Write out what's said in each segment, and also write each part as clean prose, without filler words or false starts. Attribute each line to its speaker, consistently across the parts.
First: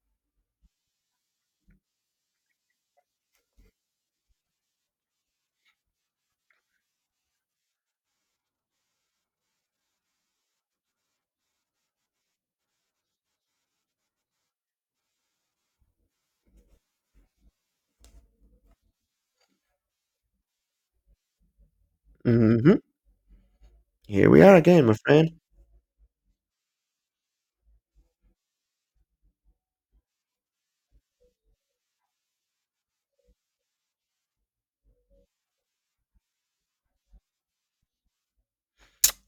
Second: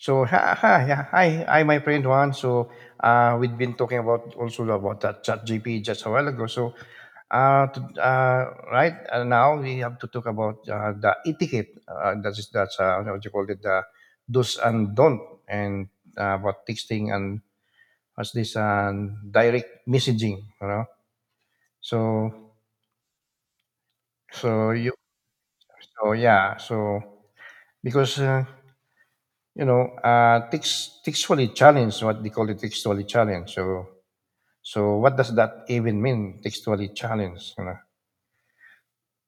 Speaker 1: So hi, my friend Juan. We've been talking about also about that chat GP just a while ago. Right now we have to talk about the etiquette. That is that's what you call it the do's and don't, and about texting and as this and direct messaging. You know, so
Speaker 2: Mhm. Here we are
Speaker 1: so
Speaker 2: again,
Speaker 1: you
Speaker 2: my friend.
Speaker 1: so yeah so because you know textually challenge what they call it textually challenge. So what does that even mean? Textually challenged, you know?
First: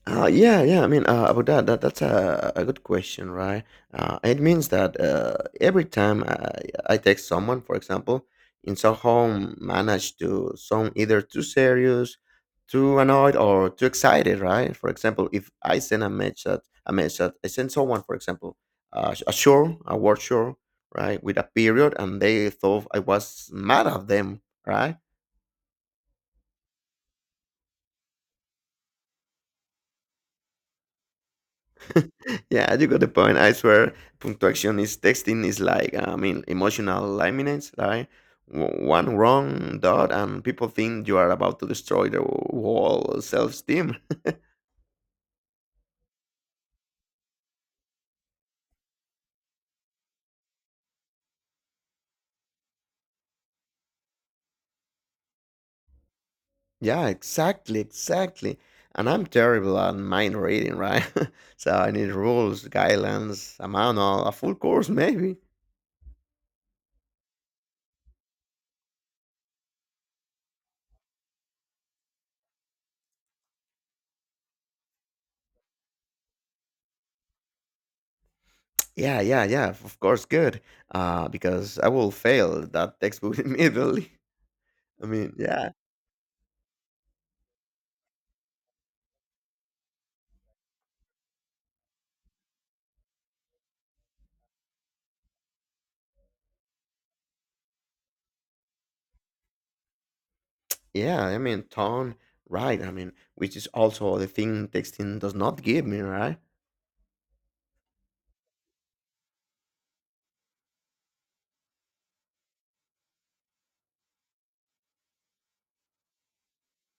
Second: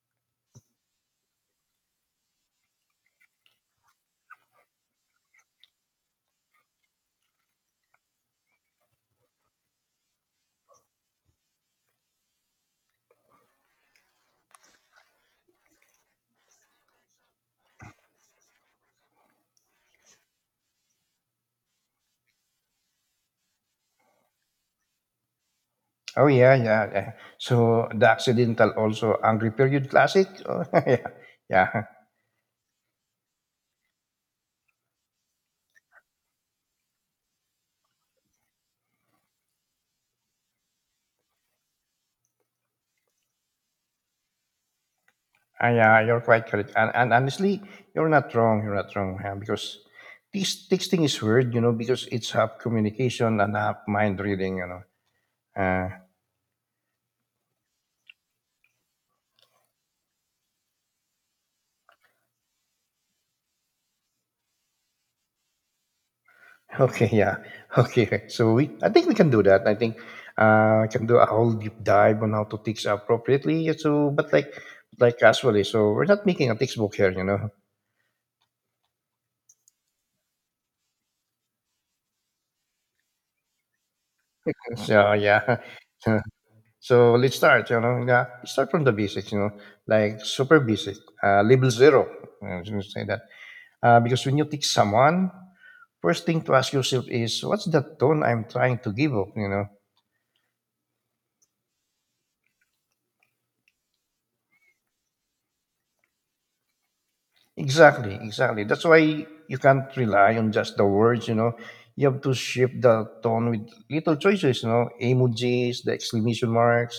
Speaker 2: Yeah, yeah. I mean, about that that's a good question, right? It means that every time I text someone, for example, in somehow manage to sound either too serious, too annoyed, or too excited, right? For example, if I send a message, I send someone, for example, a word sure, right, with a period, and they thought I was mad at them, right?
Speaker 1: Oh yeah, yeah, yeah. So the accidental also angry period classic. Oh, yeah, yeah,
Speaker 2: Yeah, you got the point. I swear, punctuation is texting is like I mean emotional laminates, right? One wrong dot, and people think you are about to destroy their whole self-esteem.
Speaker 1: Ah, yeah. You're quite correct, and honestly, you're not wrong. You're not wrong, yeah, because this texting is weird, you know, because it's half communication and half mind reading, you know. Uh,
Speaker 2: Yeah, exactly, exactly. And I'm terrible at mind reading, right? So I need rules, guidelines, a manual, a full course, maybe.
Speaker 1: Okay, yeah. Okay, so I think we can do that. I think I can do a whole deep dive on how to teach appropriately. So, but like casually. So we're not making a textbook here, you know.
Speaker 2: Yeah, yeah, yeah. Of course, good. Because I will fail that textbook immediately. I
Speaker 1: So
Speaker 2: mean,
Speaker 1: yeah.
Speaker 2: yeah.
Speaker 1: So let's start. You know, yeah. Start from the basics. You know, like super basic. Label zero. I was gonna say that because when you teach someone, first thing to ask yourself is, what's the tone I'm trying to give up? You know,
Speaker 2: Yeah, I mean, tone, right. I mean, which is also the thing texting does not give me, right?
Speaker 1: exactly, exactly. That's why you can't rely on just the words, you know. You have to shift the tone with little choices, you know, emojis, the exclamation marks,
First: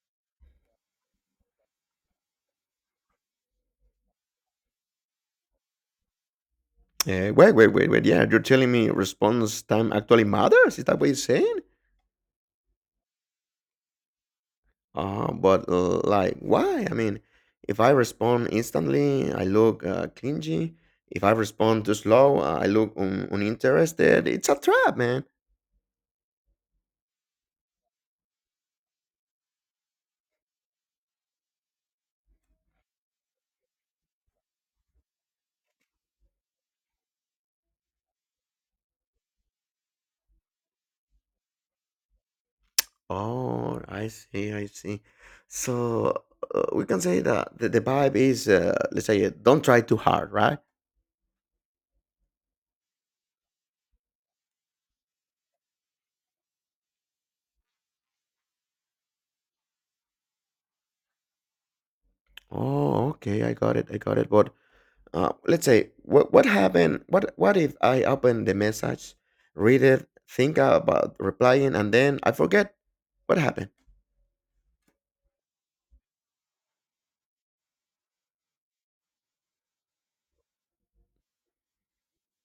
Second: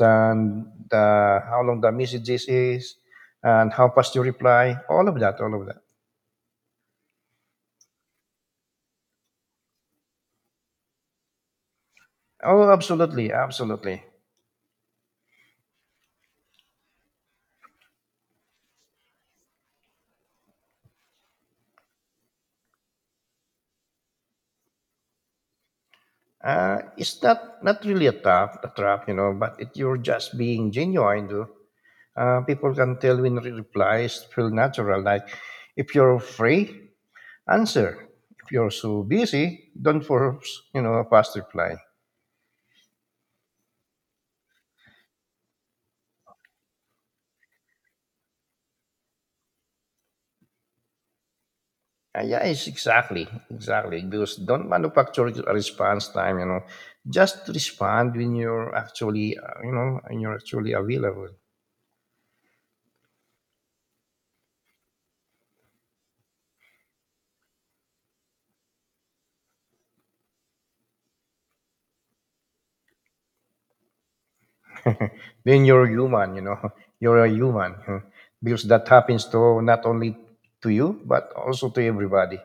Speaker 1: and the, how long the messages is, and how fast you reply, all of that, all of that.
Speaker 2: Wait, wait, wait, wait. Yeah, you're telling me response time actually matters? Is that what you're saying?
Speaker 1: Oh, absolutely, absolutely.
Speaker 2: But like, why? I mean, if I respond instantly, I look clingy. If I respond too slow, I look uninterested. It's a trap, man.
Speaker 1: It's not, not really a trap, you know, but if you're just being genuine, though, people can tell when replies feel natural. Like if you're free, answer. If you're so busy, don't force, you know, a fast reply.
Speaker 2: Oh, I see, I see. So we can say that the vibe is, let's say, don't try too hard, right?
Speaker 1: Yeah, it's exactly, exactly. Because don't manufacture a response time, you know. Just respond when you're actually, you know, when you're actually available.
Speaker 2: Oh, okay. I got it. I got it. But let's say what happened? What if I open the message, read it, think about replying, and then I forget what happened?
Speaker 1: When you're human, you know, you're a human, huh. Because that happens to not only to you, but also to everybody.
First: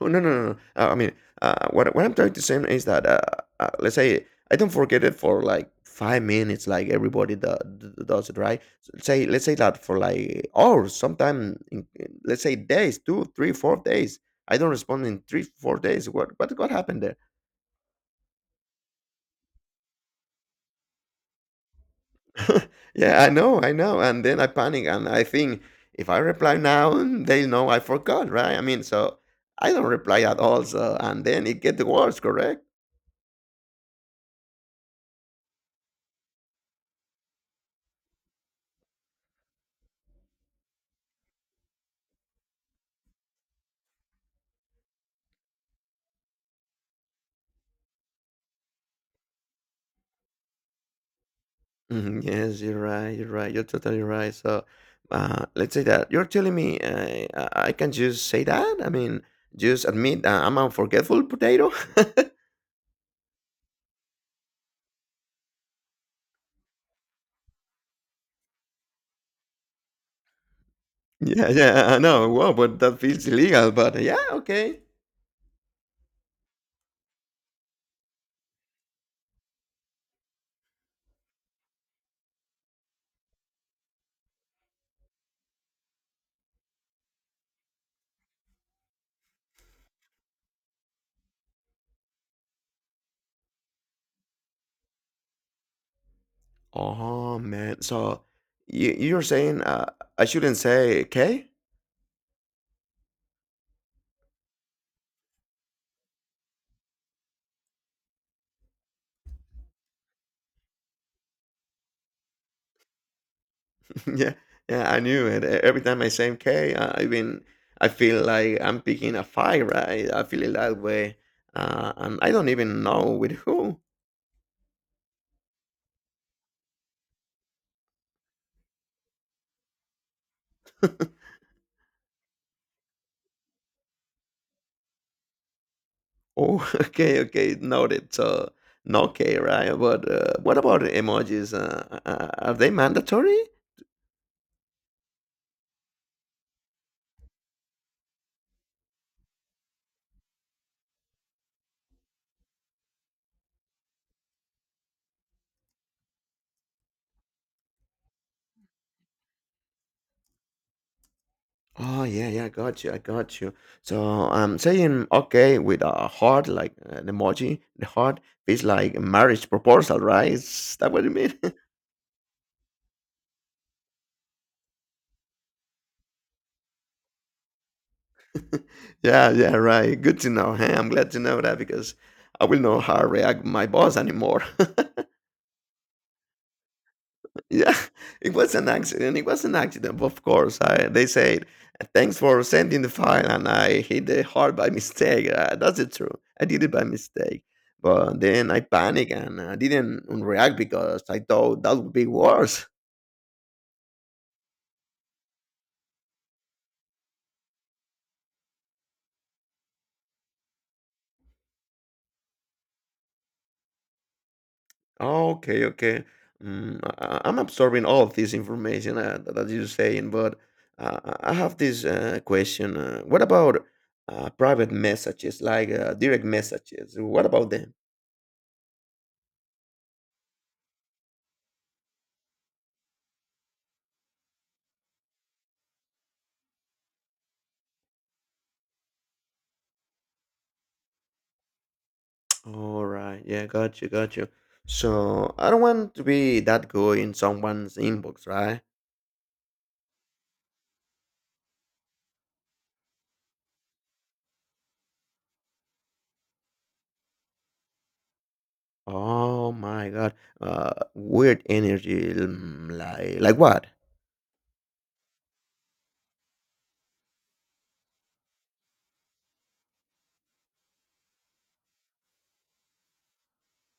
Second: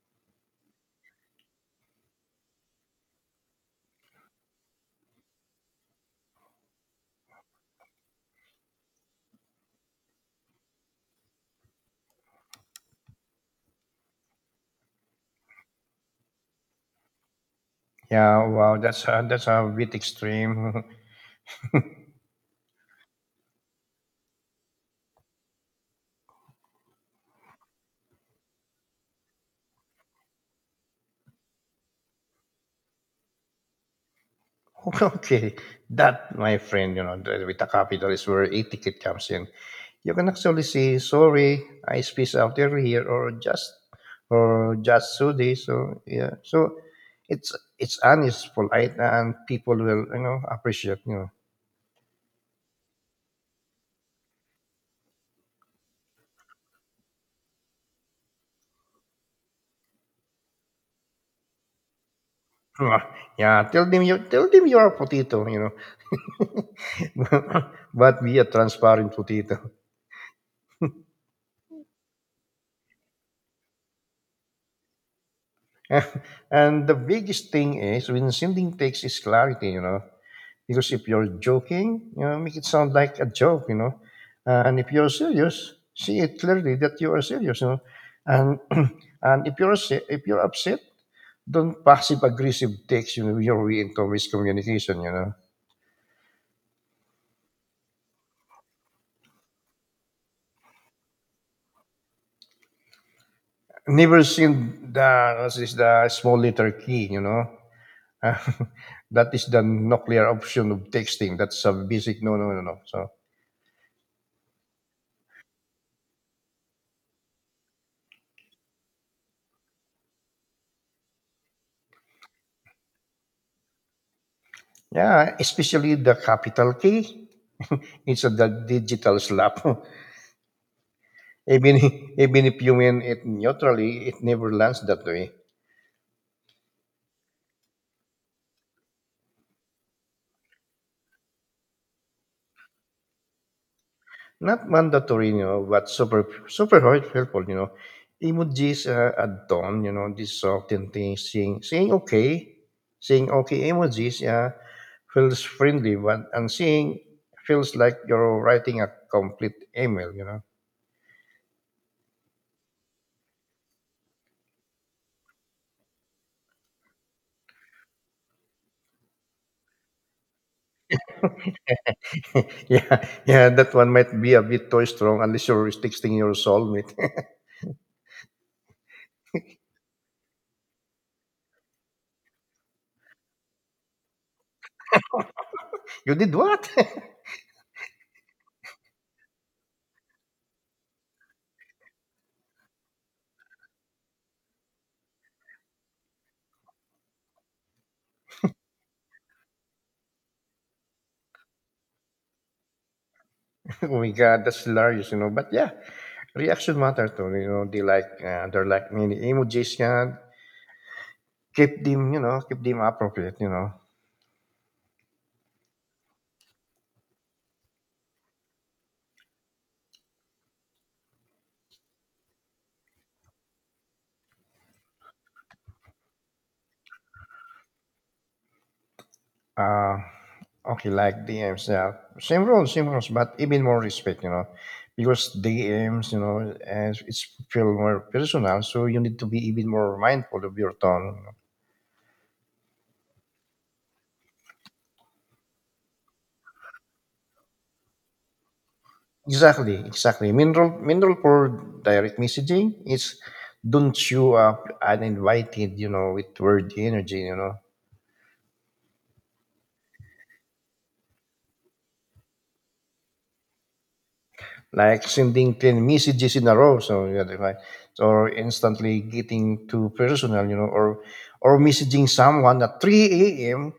Speaker 2: Oh, no, no, no. No. I mean, what I'm trying to say is that let's say I don't forget it for like 5 minutes, like everybody do, does it, right? So say let's say that for like hours, sometime let's say days, 2, 3, 4 days. I don't respond in 3, 4 days. What what happened there?
Speaker 1: Yeah, wow, that's a bit extreme.
Speaker 2: Yeah, I know, I know. And then I panic and I think if I reply now, they'll know I forgot, right? I mean, so I don't reply at all. So, and then it gets worse, correct?
Speaker 1: Okay, that, my friend, you know, with the capital is where etiquette comes in. You can actually say, sorry, I spaced out over here, or just so this, so yeah. So it's honest, polite, and people will, you know, appreciate, you know.
Speaker 2: Mhm, yes, you're right. You're right. You're totally right. So, let's say that you're telling me I can just say that. I mean, just admit I'm a forgetful potato.
Speaker 1: Ah, yeah, tell them you are a potato, you know, but be a transparent potato.
Speaker 2: Yeah, yeah, I know. Wow, but that feels illegal. But yeah, okay.
Speaker 1: And the biggest thing is when sending text is clarity, you know. Because if you're joking, you know, make it sound like a joke, you know. And if you're serious, see it clearly that you are serious, you know. And and if you're if you're upset, don't passive aggressive text, you know, your way into miscommunication, you know.
Speaker 2: Oh man. So you're saying I shouldn't say "okay"?
Speaker 1: Never seen the what's this the small letter key, you know. That is the nuclear option of texting. That's a basic no, no, no, no. So
Speaker 2: Yeah, yeah, I knew it. Every time I say "okay," I mean, I feel like I'm picking a fight, right? I feel it that way, and I don't even know with who.
Speaker 1: yeah, especially the capital K. It's a the digital slap. Even even if you mean it neutrally, it never lands that way.
Speaker 2: Oh, okay, okay, noted. So, no K, right? But what about emojis? Are they mandatory?
Speaker 1: Not mandatory, you know, but super super helpful, you know. Emojis at dawn, you know, this often thing saying okay, saying okay emojis, yeah, feels friendly, but and saying feels like you're writing a complete email, you know.
Speaker 2: Oh yeah, yeah, I got you, I got you. So I'm saying okay with a heart, like an emoji. The heart is like a marriage proposal, right? Is that what you mean?
Speaker 1: Yeah, yeah, that one might be a bit too strong unless you're texting your soulmate.
Speaker 2: Yeah, yeah, right. Good to know. Hey, I'm glad to know that because I will know how I react my boss anymore.
Speaker 1: You did what?
Speaker 2: Yeah, it was an accident. It was an accident, of course. I, they said, thanks for sending the file, and I hit the heart by mistake. That's the truth. I did it by mistake. But then I panicked and I didn't react because I thought that would be worse.
Speaker 1: Oh my god, that's hilarious, you know. But yeah. Reaction matter too, you know, they like, they're like mini emojis yan. Keep them, you know, keep them appropriate, you know.
Speaker 2: Oh, okay, okay. Am absorbing all of this information that you're saying, but I have this question. What about private messages, like direct messages? What about them?
Speaker 1: Uh, okay, like DMs, yeah. Same rules, but even more respect, you know. Because DMs, you know, and it's feel more personal, so you need to be even more mindful of your tone. You know.
Speaker 2: All right, yeah, got you, got you. So I don't want to be that guy in someone's inbox, right?
Speaker 1: Exactly, exactly. Main rule for direct messaging is don't show up uninvited, you know, with word energy, you know,
Speaker 2: Oh my God, weird energy, like what?
Speaker 1: like sending 10 messages in a row, so yeah, if I- or instantly getting too personal, you know, or messaging someone at 3 a.m,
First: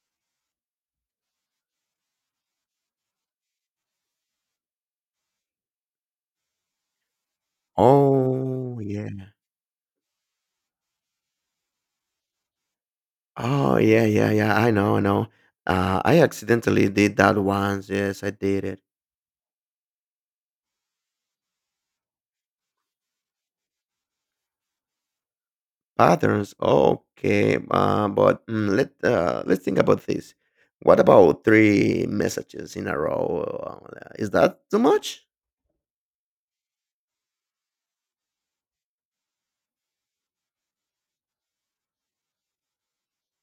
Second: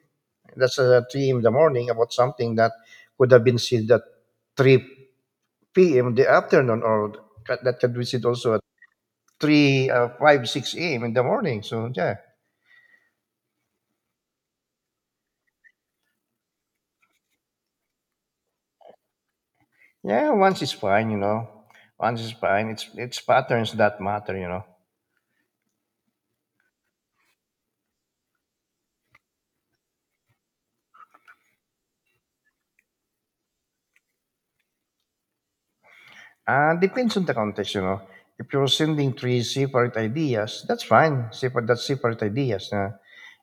Speaker 1: that's 3 in the morning, about something that could have been said at 3 p.m, the afternoon, or that that could be said also at
Speaker 2: Oh yeah.
Speaker 1: 3 5 6 a.m in the morning, so yeah.
Speaker 2: Oh, yeah, yeah, yeah. I know, I know. I accidentally did that once. Yes, I did it.
Speaker 1: Yeah, once is fine, you know. Once is fine, it's patterns that matter, you know.
Speaker 2: Patterns. Okay, but mm, let let's think about this. What about 3 messages in a row? Is that too much?
Speaker 1: Depends on the context, you know. If you're sending three separate ideas, that's fine. Separate, that's separate ideas.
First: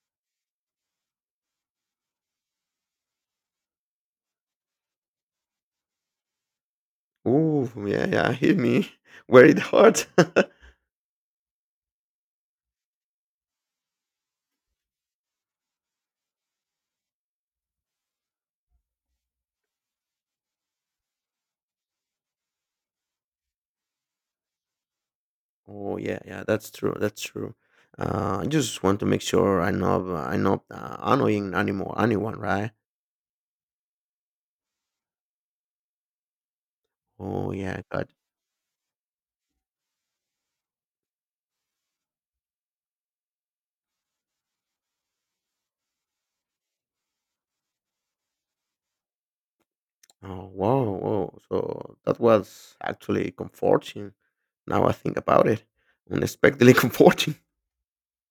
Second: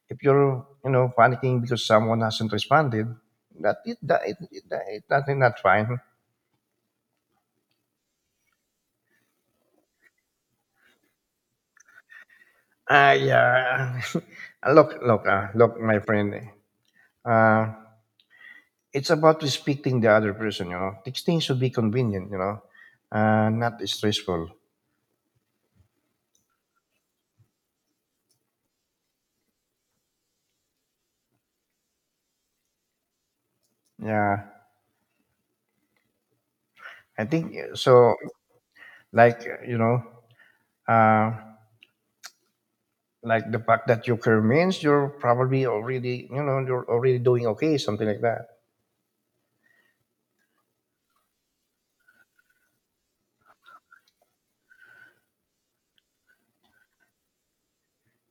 Speaker 1: If you're, you know, panicking because someone hasn't responded, that it, that it that is not fine.
Speaker 2: Ooh, yeah, yeah. Hit me where it hurts.
Speaker 1: I look, look, look, my friend. Uh, it's about respecting the other person, you know. Texting should be convenient, you know, not stressful.
Speaker 2: Oh yeah, yeah, that's true. That's true. I just want to make sure I know annoying anymore anyone, right?
Speaker 1: Yeah, I
Speaker 2: Oh
Speaker 1: think
Speaker 2: yeah,
Speaker 1: so.
Speaker 2: gotcha.
Speaker 1: Like you know. uh, like the fact that you career means you're probably already, you know, you're already doing okay, something like that.
Speaker 2: Oh, wow, wow. So that was actually comforting. Now I think about it, unexpectedly comforting.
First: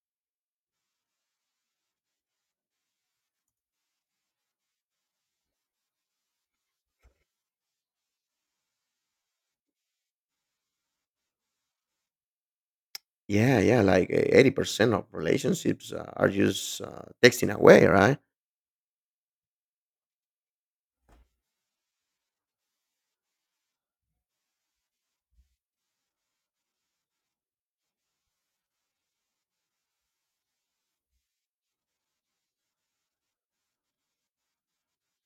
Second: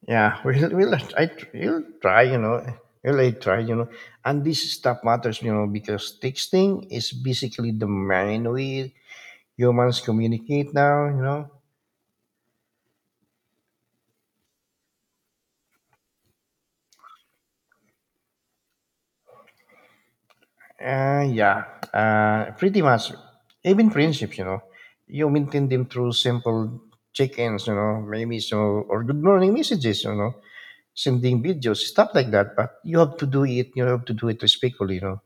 Speaker 1: Yeah, you'll try, you know, try, you know. And this stuff matters, you know, because texting is basically the main way humans communicate now, you know.
Speaker 2: Yeah, yeah, like 80% of relationships are just texting away, right?
Speaker 1: Yeah. Pretty much. Even friendships, you know. You maintain them through simple check-ins, you know, maybe so, or good morning messages, you know, sending videos, stuff like that. But you have to do it. You have to do it respectfully, you know.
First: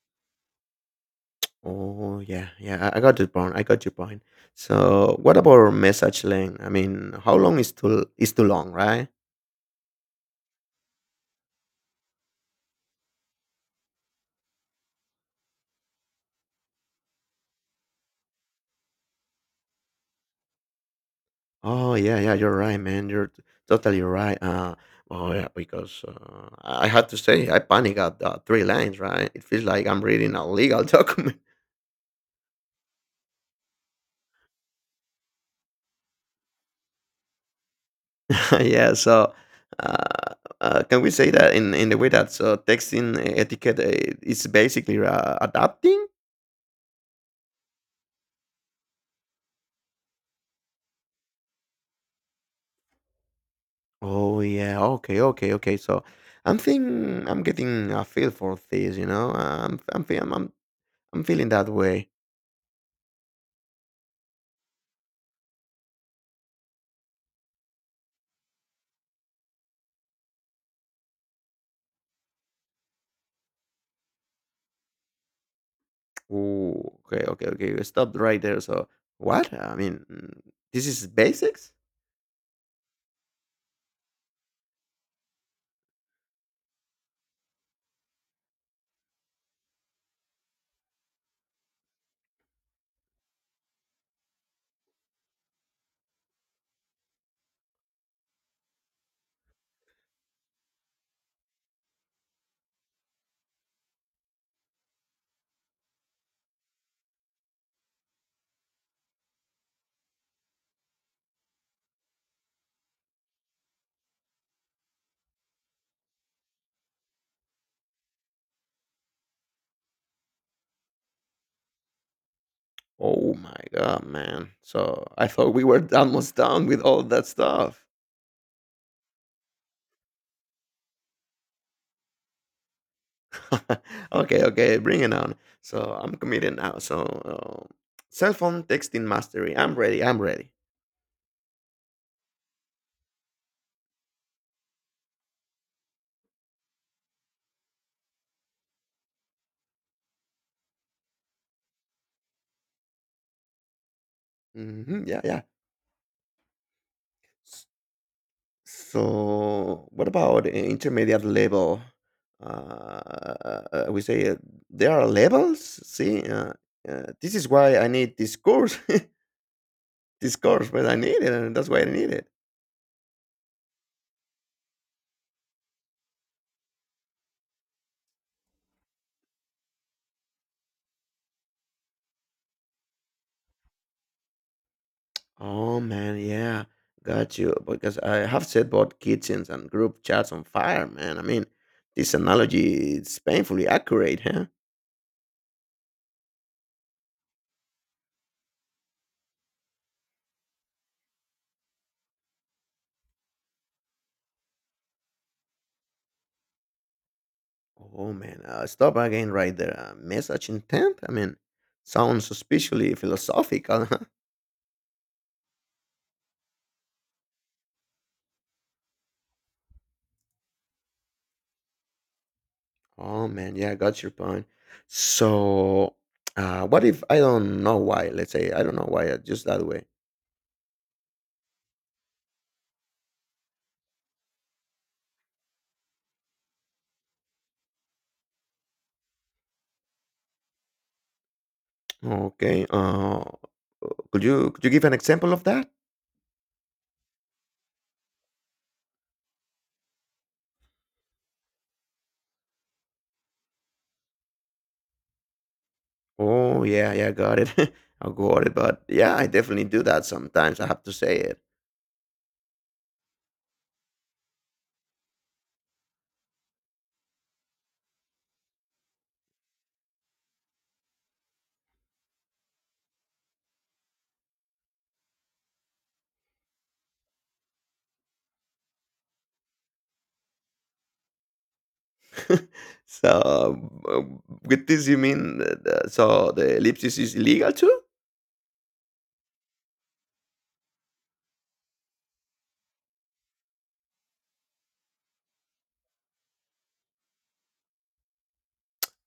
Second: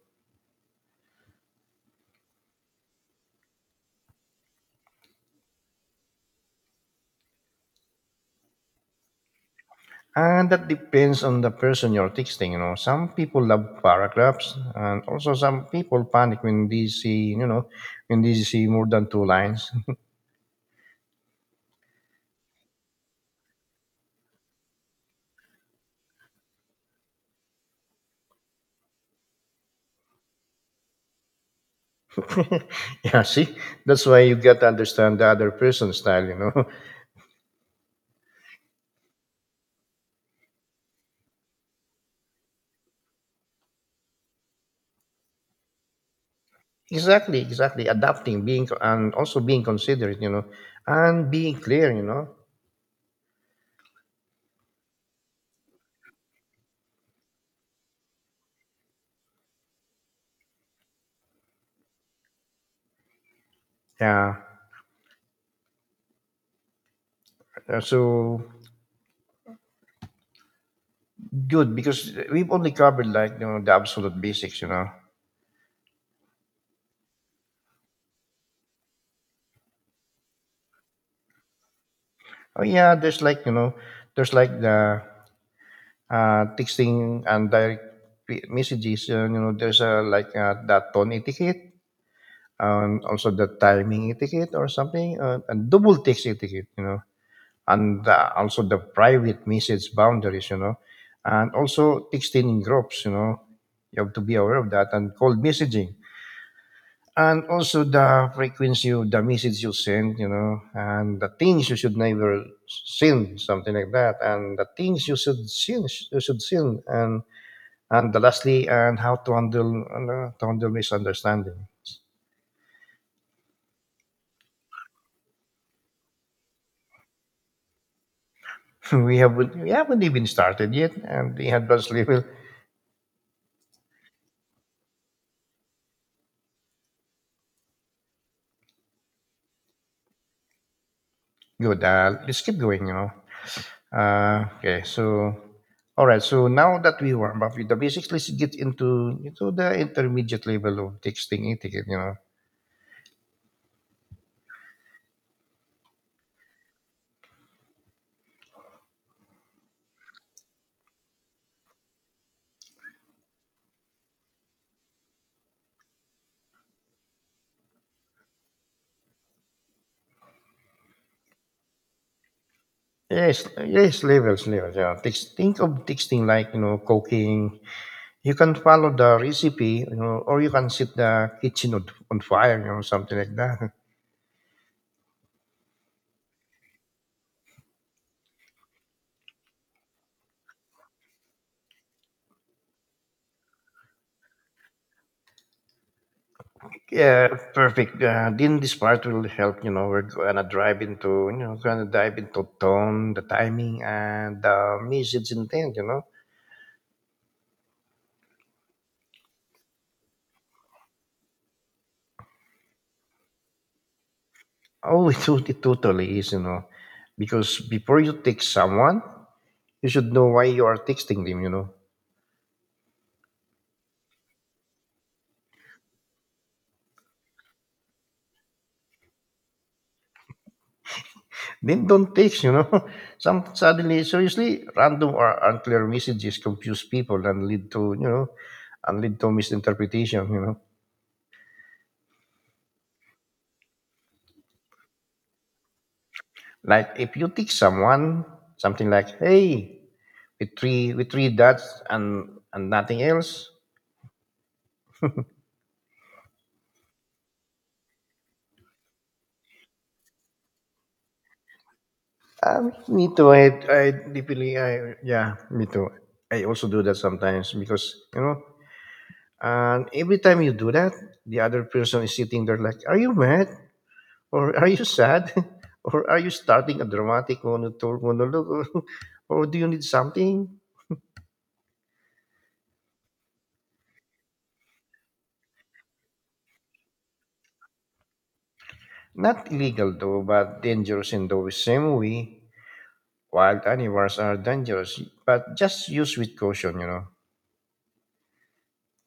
Speaker 2: Oh, yeah, yeah. I got your point. I got your point. So, what about message length? I mean, how long is too long, right?
Speaker 1: And that depends on the person you're texting. You know, some people love paragraphs, and also some people panic when they see, you know, when they see more than two lines.
Speaker 2: Oh yeah, yeah, you're right, man. You're totally right. Oh yeah, because I had to say I panic at 3 lines, right? It feels like I'm reading a legal document.
Speaker 1: Yeah, see, that's why you got to understand the other person's style. You know,
Speaker 2: Yeah, so uh, can we say that in the way that so texting etiquette is basically adapting?
Speaker 1: exactly, exactly. Adapting, being, and also being considerate. You know, and being clear. You know,
Speaker 2: Oh yeah, okay, okay, okay. So I'm thinking I'm getting a feel for this, you know. I'm fe- I'm feeling that way.
Speaker 1: yeah. So good, because we've only covered like, you know, the absolute basics. You know,
Speaker 2: Ooh, okay, okay, okay. Stop right there. So, what? I mean, this is basics?
Speaker 1: oh yeah, there's like, you know, there's like the texting and direct messages. You know, there's a like that tone etiquette, and also the timing etiquette or something, and double text etiquette. You know, and also the private message boundaries. You know, and also texting in groups. You know, you have to be aware of that and cold messaging and also the frequency of the message you send, you know, and the things you should never send, something like that, and the things you should send, and the lastly, and how to handle misunderstanding.
Speaker 2: Oh my god, man. So, I thought we were almost done with all that stuff.
Speaker 1: We haven't even started yet, and the advanced level.
Speaker 2: Okay, okay, bring it on. So, I'm committed now. So, cell phone texting mastery. I'm ready. I'm ready.
Speaker 1: Good, let's keep going, you know. Uh, okay, so all right, so now that we warm up with the basics, let's get into the intermediate level of texting etiquette, you know.
Speaker 2: Yeah, yeah. So what about an intermediate level? Uh, we say There are levels. See, this is why I need this course, this course, but I need it, and that's why I need it.
Speaker 1: Yes, yes, levels, levels. Yeah. Think of texting like, you know, cooking. You can follow the recipe, you know, or you can set the kitchen on fire, you know, something like that.
Speaker 2: Oh man, yeah, got you. Because I have set both kitchens and group chats on fire, man. I mean, this analogy is painfully accurate, huh?
Speaker 1: Yeah, perfect. Then this part will help. You know, we're gonna dive into, you know, gonna dive into tone, the timing, and the message intent. You know,
Speaker 2: Oh man, stop again right there. Message intent. I mean, sounds suspiciously philosophical.
Speaker 1: oh, it, it totally is. You know, because before you text someone, you should know why you are texting them. You know.
Speaker 2: Oh man, yeah, I got your point. So, what if I don't know why? Let's say I don't know why, just that way.
Speaker 1: Then don't text, you know. Some suddenly, seriously, random or unclear messages confuse people and lead to, you know, and lead to misinterpretation, you know.
Speaker 2: Okay. Could you could you give an example of that?
Speaker 1: Like if you text someone something like, "Hey, with three dots and nothing else,"
Speaker 2: Oh yeah, yeah, got it. I got it, but yeah, I definitely do that sometimes. I have to say it.
Speaker 1: me too. I deeply I Yeah, me too. I also do that sometimes because, you know, and every time you do that, the other person is sitting there like, "Are you mad?" Or are you sad? Or are you starting a dramatic monologue? Or, or do you need something?
Speaker 2: So, uh, with this, you mean the ellipsis is illegal too?
Speaker 1: Not illegal though, but dangerous in the same way. Wild animals are dangerous, but just use with caution, you know.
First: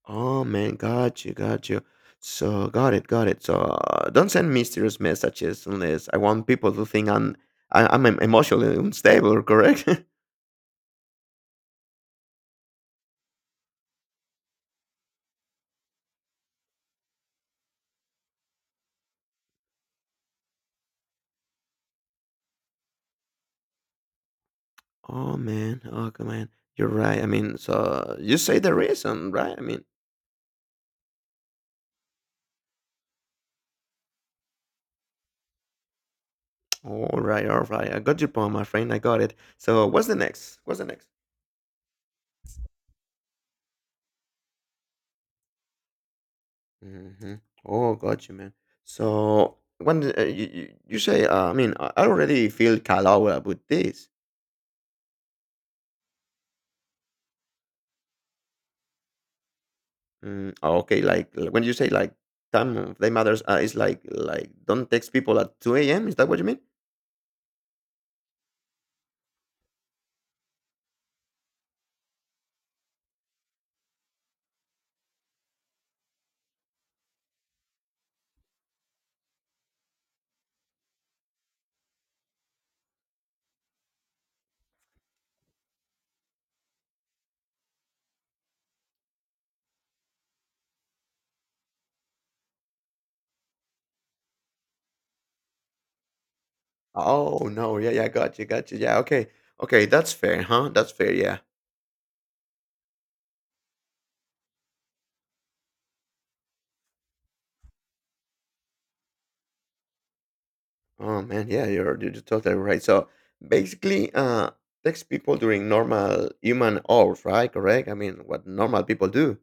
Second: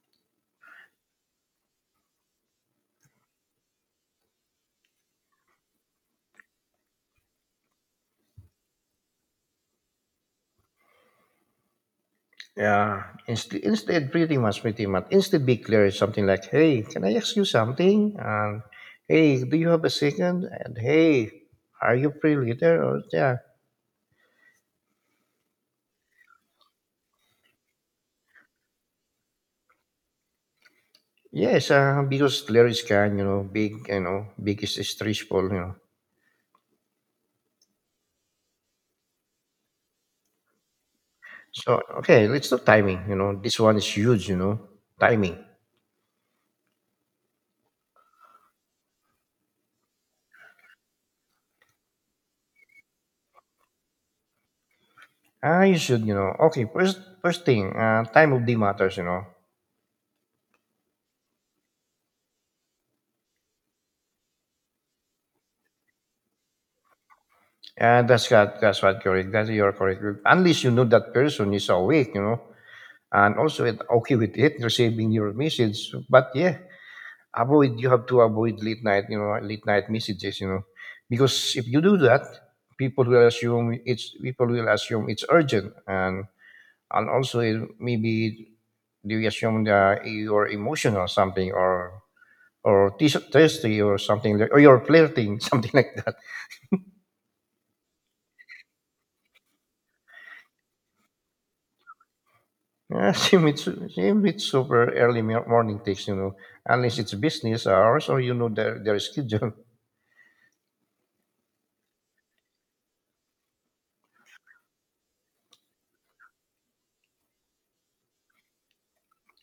Speaker 2: Oh man, got you, got you. So got it, got it. So don't send mysterious messages unless I want people to think I'm emotionally unstable, correct?
Speaker 1: Yeah. Instead, be clear. Something like, "Hey, can I ask you something?" And, "Hey, do you have a second?" And, "Hey, are you free later?" Or, yeah.
Speaker 2: Oh man, oh come on, you're right. I mean, so you say the reason, right? I mean,
Speaker 1: Yes, because clear is kind, you know, big is stressful, you know.
Speaker 2: all right, all right. I got your point, my friend. I got it. So what's the next? What's the next?
Speaker 1: So okay, let's do timing. You know, this one is huge. You know, timing.
Speaker 2: hmm Oh, got you, man. So when you say, I mean, I already feel callow about this.
Speaker 1: Ah, you should. You know, okay. First, first thing, time of day matters. You know,
Speaker 2: Mm, okay, like when you say like time of day matters, it's like don't text people at two a.m. Is that what you mean?
Speaker 1: and that's got that's what correct. That's you're correct. Unless you know that person is awake. You know, and also it, okay with it receiving your message. But yeah, avoid. You have to avoid late night. Late night messages. Because if you do that, people will assume it's urgent and also it, maybe they assume that you're emotional or something, or thirsty or something, like, or you're flirting something like that.
Speaker 2: Oh no, yeah, yeah, gotcha, gotcha. Yeah, okay, okay, that's fair, huh? That's fair, yeah.
Speaker 1: Yeah, same with same with super early morning takes, you know, unless it's business hours or you know their, schedule.
Speaker 2: Oh man, yeah, you're totally right. So basically, text people during normal human hours, right? Correct. I mean, what normal people do.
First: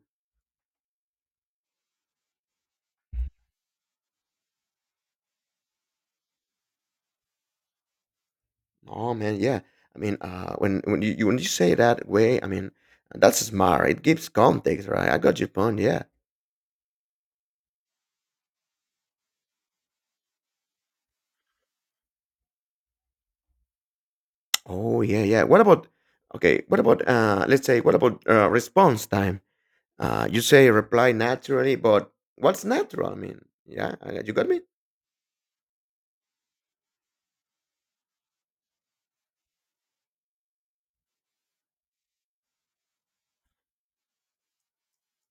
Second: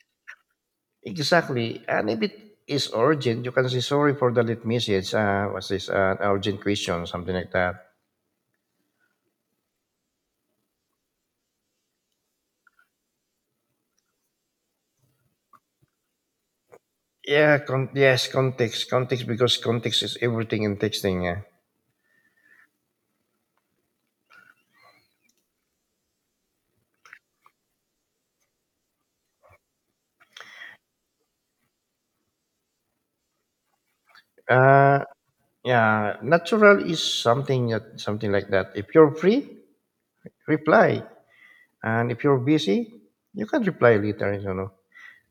Speaker 1: Exactly. And if it is urgent, you can say sorry for the late message, what's this, urgent question, something like that.
Speaker 2: Oh man, yeah. I mean, when you say that way, I mean that's smart. It gives context, right? I got your point. Yeah.
Speaker 1: Yeah, yes, context, context, because context is everything in texting. Yeah.
Speaker 2: Oh, yeah, yeah. What about okay, what about let's say what about response time? You say reply naturally, but what's natural I mean? Yeah, I you got me?
Speaker 1: Uh, Yeah, natural is something like that. If you're free, reply, and if you're busy, you can reply later. You know,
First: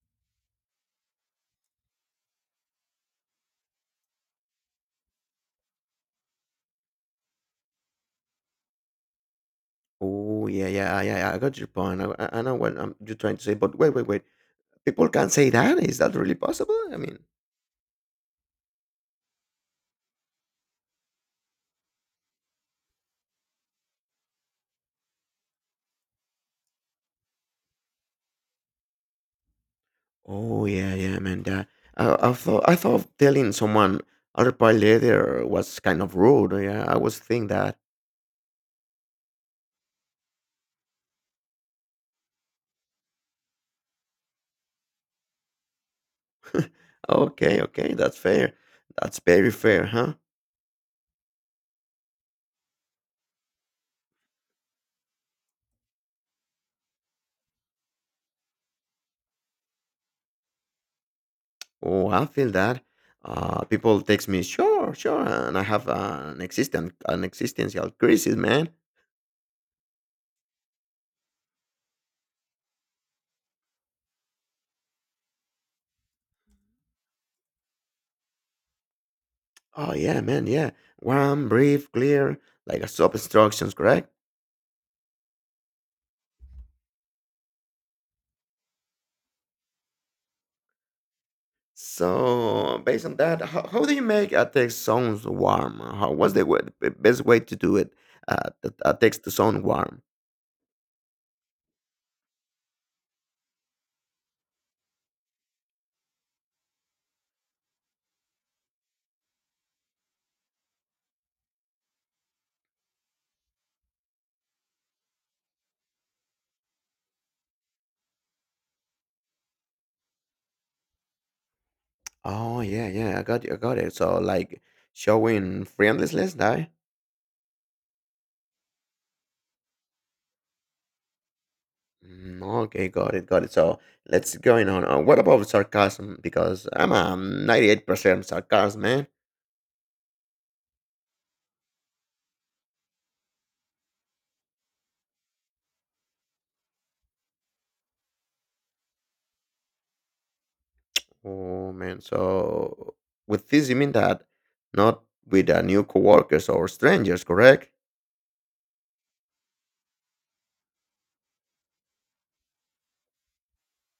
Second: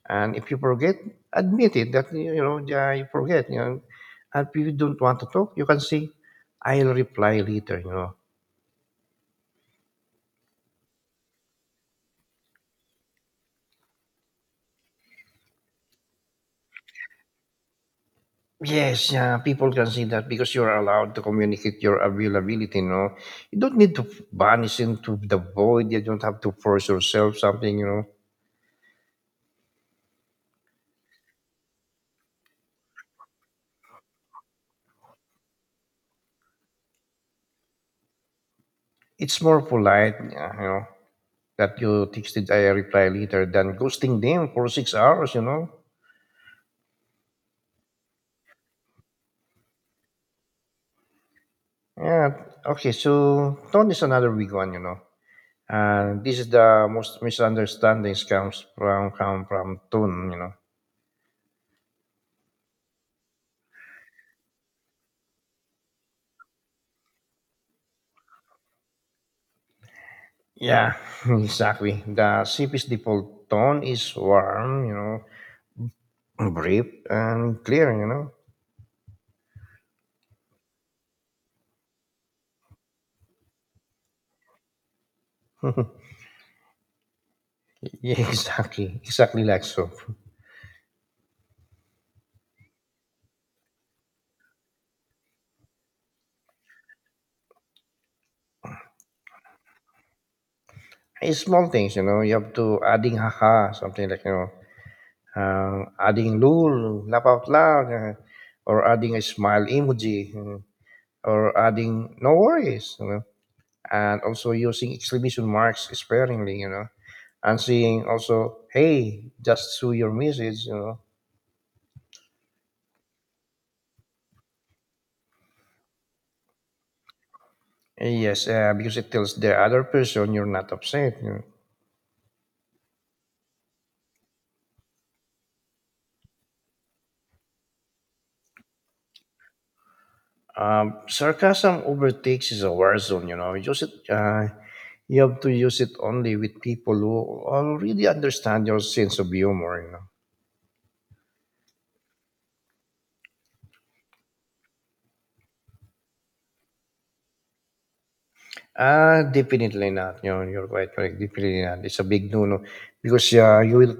Speaker 1: and if you forget, admit it that you know, yeah, you forget. You know, and if you don't want to talk, you can say, "I'll reply later." You know.
Speaker 2: Oh, yeah, yeah, yeah, yeah, I got your point. I I know what you're trying to say, but wait, wait, wait. People can't say that? Is that really possible? I mean,
Speaker 1: Yes, yeah, people can see that because you're allowed to communicate your availability. You know, you don't need to vanish into the void. You don't have to force yourself something. You know,
Speaker 2: oh, yeah, yeah, man. That, I thought telling someone I'll reply later was kind of rude. Yeah, I was think that.
Speaker 1: it's more polite, yeah. You know that you texted I reply later than ghosting them for 6 hours, you know?
Speaker 2: Okay, okay, that's fair. That's very fair, huh?
Speaker 1: Yeah. Okay, so tone is another big one, you know. And this is the most misunderstandings come from tone, you know.
Speaker 2: Oh, I feel that. People text me, sure, sure, and I have an existential crisis, man.
Speaker 1: Yeah, exactly. The CP's default tone is warm, you know, brief and clear, you know.
Speaker 2: Oh yeah, man, yeah. Warm, brief, clear, like a sub instructions, correct?
Speaker 1: Yeah, exactly. Exactly like so.
Speaker 2: So based on that, how do you make a text sounds warm? How what's the, way, the best way to do it? Uh, a text to sound warm.
Speaker 1: It's small things, you know. You have to adding haha, something like, you know, adding lol, laugh out loud, or adding a smile emoji, or adding no worries, you know, and also using exclamation marks sparingly, you know, and saying also, hey, just saw your message, you know.
Speaker 2: Oh yeah, yeah, I got you, I got it. So like showing friendlessness, right?
Speaker 1: Yes, because it tells the other person you're not upset. You
Speaker 2: Mm, okay, got it, got it. So let's going on. What about sarcasm? Because I'm a 98% sarcasm, man.
Speaker 1: know. Sarcasm overtakes is a war zone, you know. Use it, you have to use it only with people who already understand your sense of humor, you know.
Speaker 2: Oh man. So with this, you mean that not with new coworkers or strangers, correct?
Speaker 1: Definitely not. You're quite correct. Definitely not. It's a big no-no because you will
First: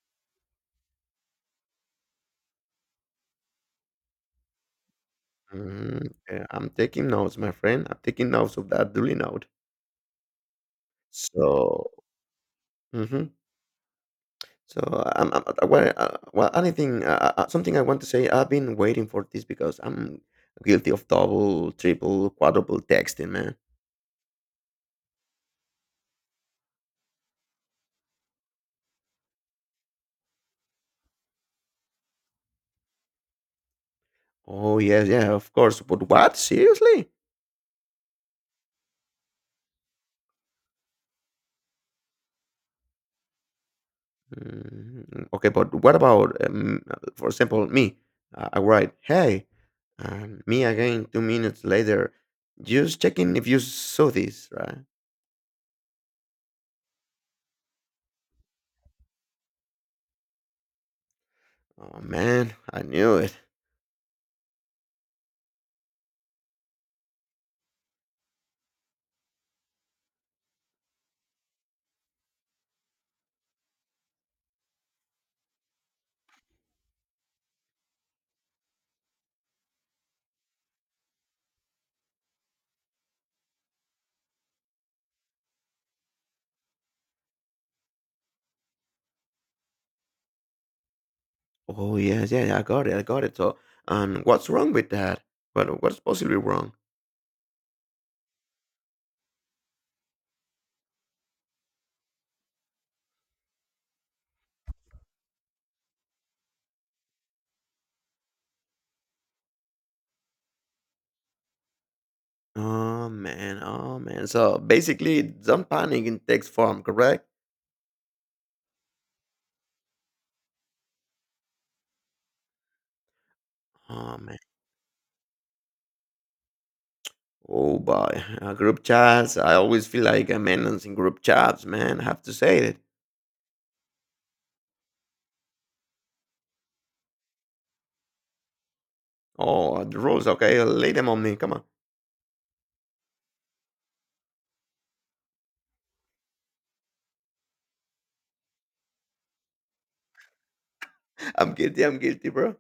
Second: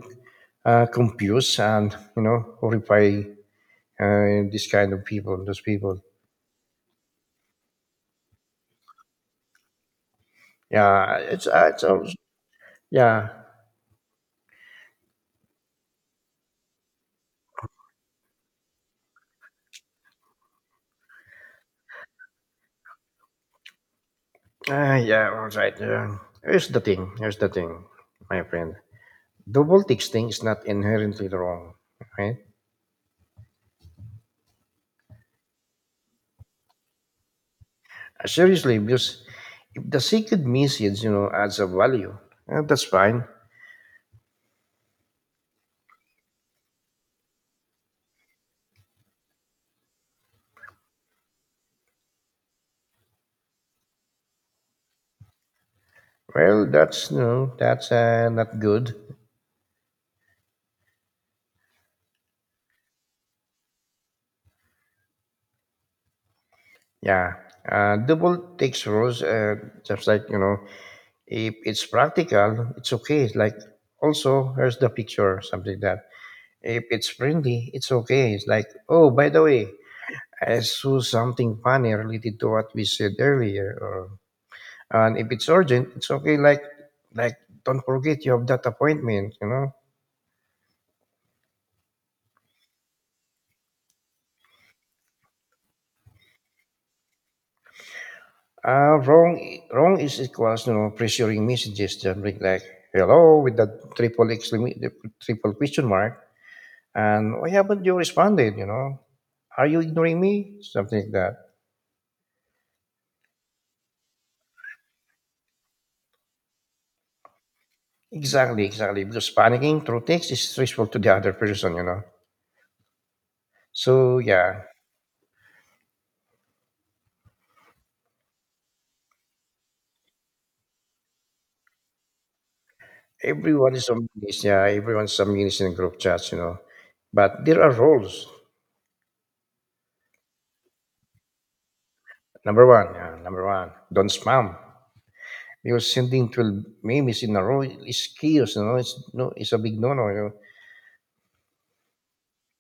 Speaker 1: confuse and you know horrify, this kind of people, those people.
Speaker 2: Mm, yeah, I'm taking notes, my friend. I'm taking notes of that duly note.
Speaker 1: Yeah, it's
Speaker 2: So,
Speaker 1: yeah,
Speaker 2: hmm so I'm well, well, anything, something I want to say. I've been waiting for this because I'm guilty of double, triple, quadruple texting, man.
Speaker 1: yeah. All right. Yeah. Here's the thing, my friend. The double thing is not inherently wrong, right?
Speaker 2: Oh, yes, yeah, of course. But what? Seriously?
Speaker 1: Seriously, because if the secret message, you know, adds a value, that's fine.
Speaker 2: Mm, okay, but what about, for example, me? I write, hey, and me again 2 minutes later, just checking if you saw this, right?
Speaker 1: Well, that's you know, that's not good.
Speaker 2: Oh, man, I knew it.
Speaker 1: Yeah, double takes rules. Just like you know, if it's practical, it's okay. It's like also here's the picture, something like that. If it's friendly, it's okay. It's like oh, by the way, I saw something funny related to what we said earlier. Or and if it's urgent, it's okay. Like don't forget you have that appointment. You know,
Speaker 2: Oh, yes, yeah, yeah, I got it. So, and what's wrong with that? What's possibly wrong?
Speaker 1: uh, wrong wrong is equals you know pressuring messages. Something like, hello with that triple exclamation, triple question mark. And why haven't you responded? You know, are you ignoring me? Something like that.
Speaker 2: Oh, man, oh, man. So, basically, don't panic in text form, correct?
Speaker 1: Exactly, exactly. Because panicking through text is stressful to the other person, you know. So
Speaker 2: Oh, man.
Speaker 1: yeah,
Speaker 2: Oh boy, group chats. I always feel like a menace in group chats, man. I have to say it.
Speaker 1: yeah, everyone's somebody's in group chats, you know. But there are rules.
Speaker 2: Oh, the rules, okay? Lay them on me. Come on.
Speaker 1: Yeah, number one, don't spam. Because sending 12 memes in a row is chaos, you know. It's no, it's a big no-no, you know.
Speaker 2: I'm guilty, bro.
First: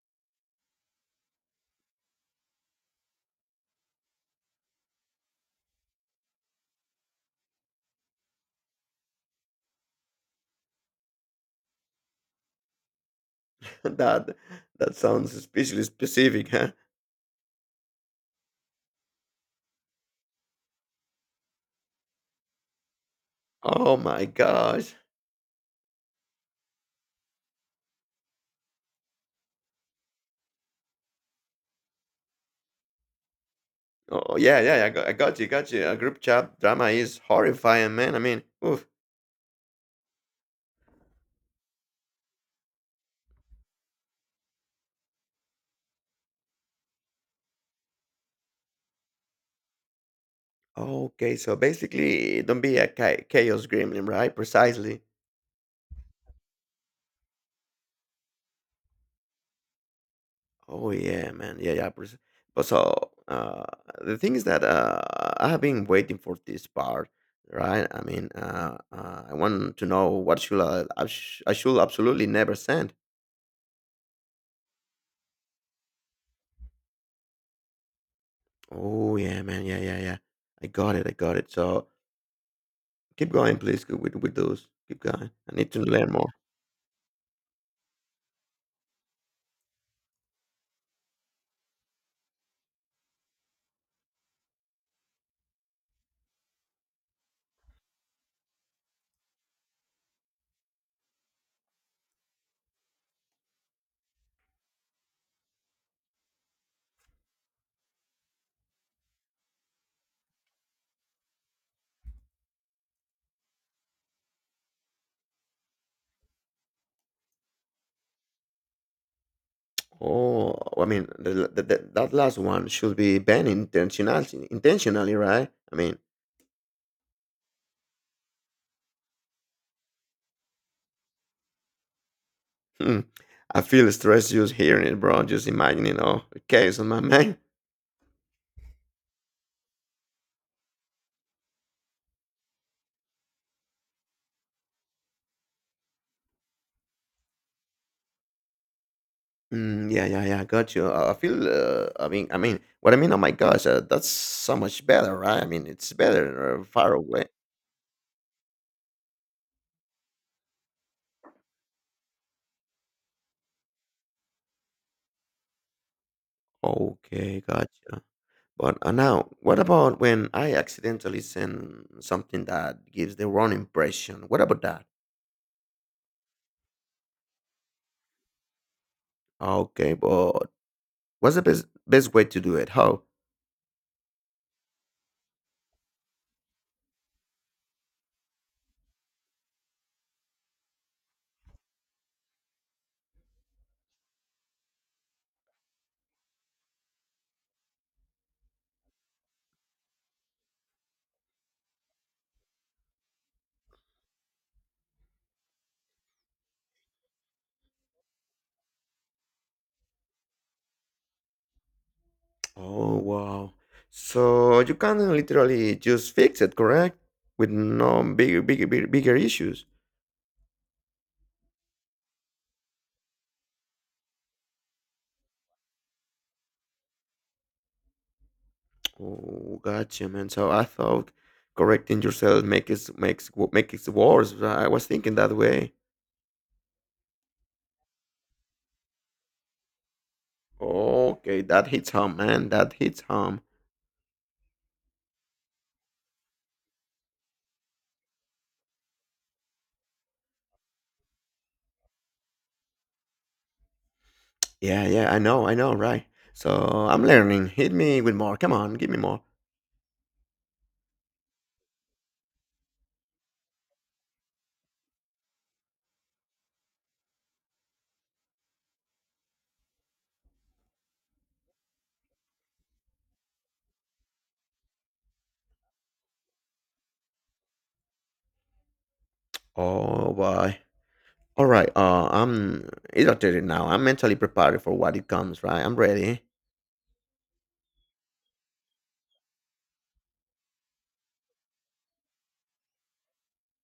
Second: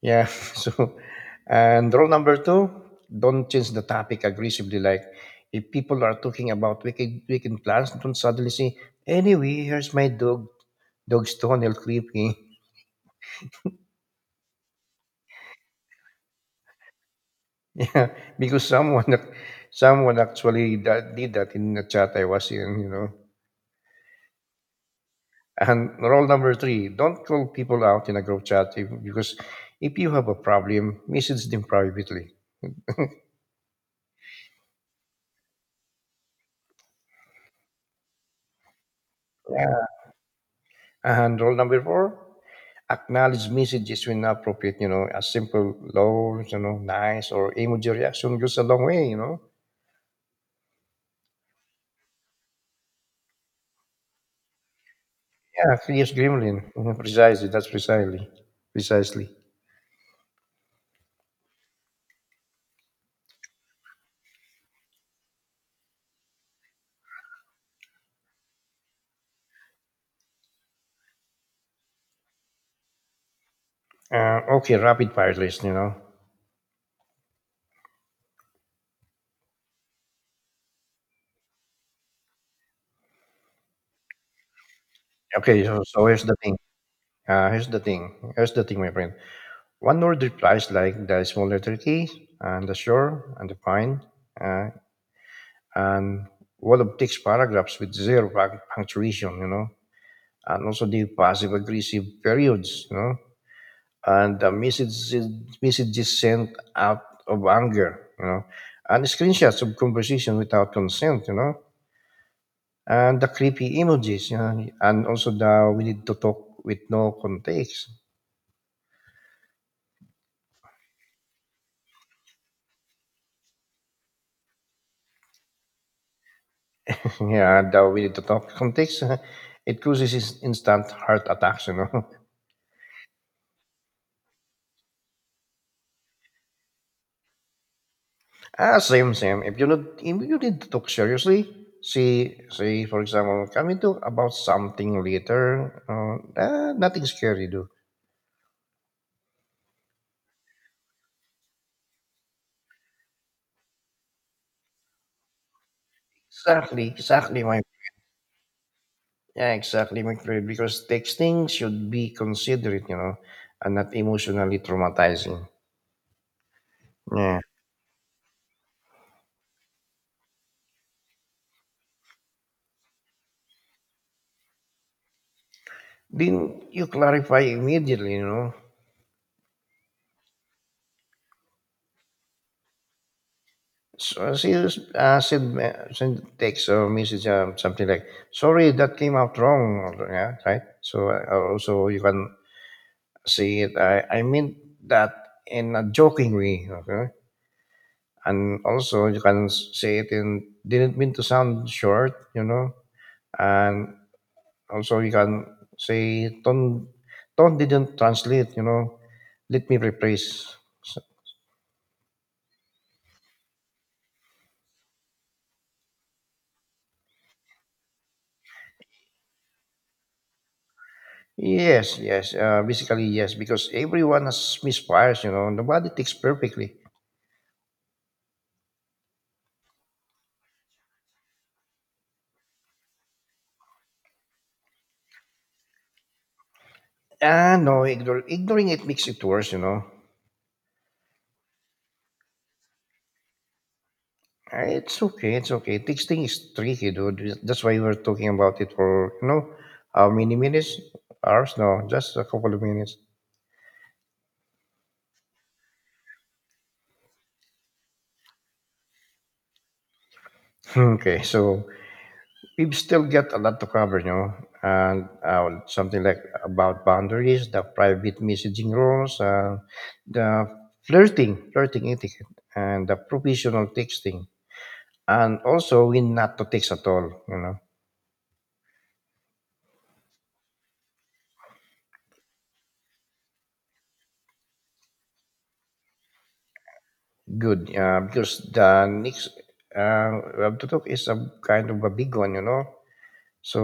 Speaker 1: Yeah. So, and rule number two, don't change the topic aggressively. Like, if people are talking about weekend plans, don't suddenly say, "Anyway, here's my dog's toenail clipping."
Speaker 2: that that sounds especially specific, huh?
Speaker 1: Yeah, because someone someone actually that did that in the chat I was in. You know.
Speaker 2: Oh my gosh.
Speaker 1: And rule number three, don't call people out in a group chat if, because if you have a problem, message them privately.
Speaker 2: Oh yeah, yeah. I got you. Got you. A group chat drama is horrifying, man. I mean, oof.
Speaker 1: Yeah. And rule number four, acknowledge messages when appropriate, you know, a simple low, you know, nice or emoji reaction goes a long way, you know.
Speaker 2: Okay, so basically, don't be a chaos gremlin, right? Precisely.
Speaker 1: Yeah, yes, gremlin. Mhm, precisely, that's precisely. Precisely.
Speaker 2: Oh yeah, man. Yeah, yeah. But so uh, the thing is that I have been waiting for this part, right? I mean, I want to know what should I should absolutely never send.
Speaker 1: Okay, rapid fire list, you know.
Speaker 2: Oh yeah, man. Yeah, yeah, yeah. I got it. So keep going, please. Go With those, keep going. I
Speaker 1: Okay,
Speaker 2: need to
Speaker 1: so
Speaker 2: learn
Speaker 1: here's
Speaker 2: more.
Speaker 1: the thing. Here's the thing, my friend. One word replies like the small letter T and the sure and the fine, uh, and all of text paragraphs with zero punctuation, you know, and also the passive aggressive periods, you know, and the messages sent out of anger, you know, and screenshots of conversation without consent, you know, and the creepy emojis, you know, and also the we need to talk with no context.
Speaker 2: Oh, I mean, that last one should be banned intentionally, intentionally, right? I mean,
Speaker 1: Yeah, the we need to talk context. It causes instant heart attacks, you know.
Speaker 2: hmm. I feel stressed just hearing it, bro. Just imagining all the chaos on my mind.
Speaker 1: Ah, same, same. If you need to talk seriously, say for example, can we talk about something later? Ah, nothing scary, do.
Speaker 2: Mm, yeah, yeah, yeah. Got you. I feel. I mean, what I mean. Oh my gosh, that's so much better, right? I mean, it's better
Speaker 1: Exactly,
Speaker 2: far away.
Speaker 1: exactly, my Yeah, exactly, my, because texting should be considerate, you know, and not emotionally traumatizing. Yeah.
Speaker 2: Okay, gotcha. But now, what about when I accidentally send something that gives the wrong impression? What about that?
Speaker 1: Then you clarify immediately, you know.
Speaker 2: Okay, but what's the best way to do it? How?
Speaker 1: So she send text or message, something like, sorry, that came out wrong. Yeah, right? So also you can say it, I meant that in a joking way, okay? And also you can say it in, didn't mean to sound short, you know. And also, you can say Ton didn't translate, you know. Let me rephrase. So-
Speaker 2: Oh, wow. So you can literally just fix it, correct? With no bigger issues.
Speaker 1: yes, yes. Basically, yes, because everyone has misfires, you know. Nobody takes perfectly.
Speaker 2: Oh, gotcha, man. So I thought correcting yourself makes it worse. I was thinking that way.
Speaker 1: Ah, no, ignoring it makes it worse, you know.
Speaker 2: Okay, that hits home, man. That hits home.
Speaker 1: Ah, it's okay, it's okay. Texting is tricky, dude. That's why we were talking about it for, you know, how many minutes? Hours? No, just a couple of minutes.
Speaker 2: Yeah, yeah, I know, right. So I'm learning. Hit me with more. Come on, give me more.
Speaker 1: Okay, so we still get a lot to cover, you know, and something like about boundaries, the private messaging rules, the flirting etiquette, and the provisional texting, and also when not to text at all, you know.
Speaker 2: Oh, boy. All right. I'm irritated now. I'm mentally prepared for what it comes. Right, I'm ready.
Speaker 1: Good, because the next uh, we have to talk is a kind of a big one, you know. So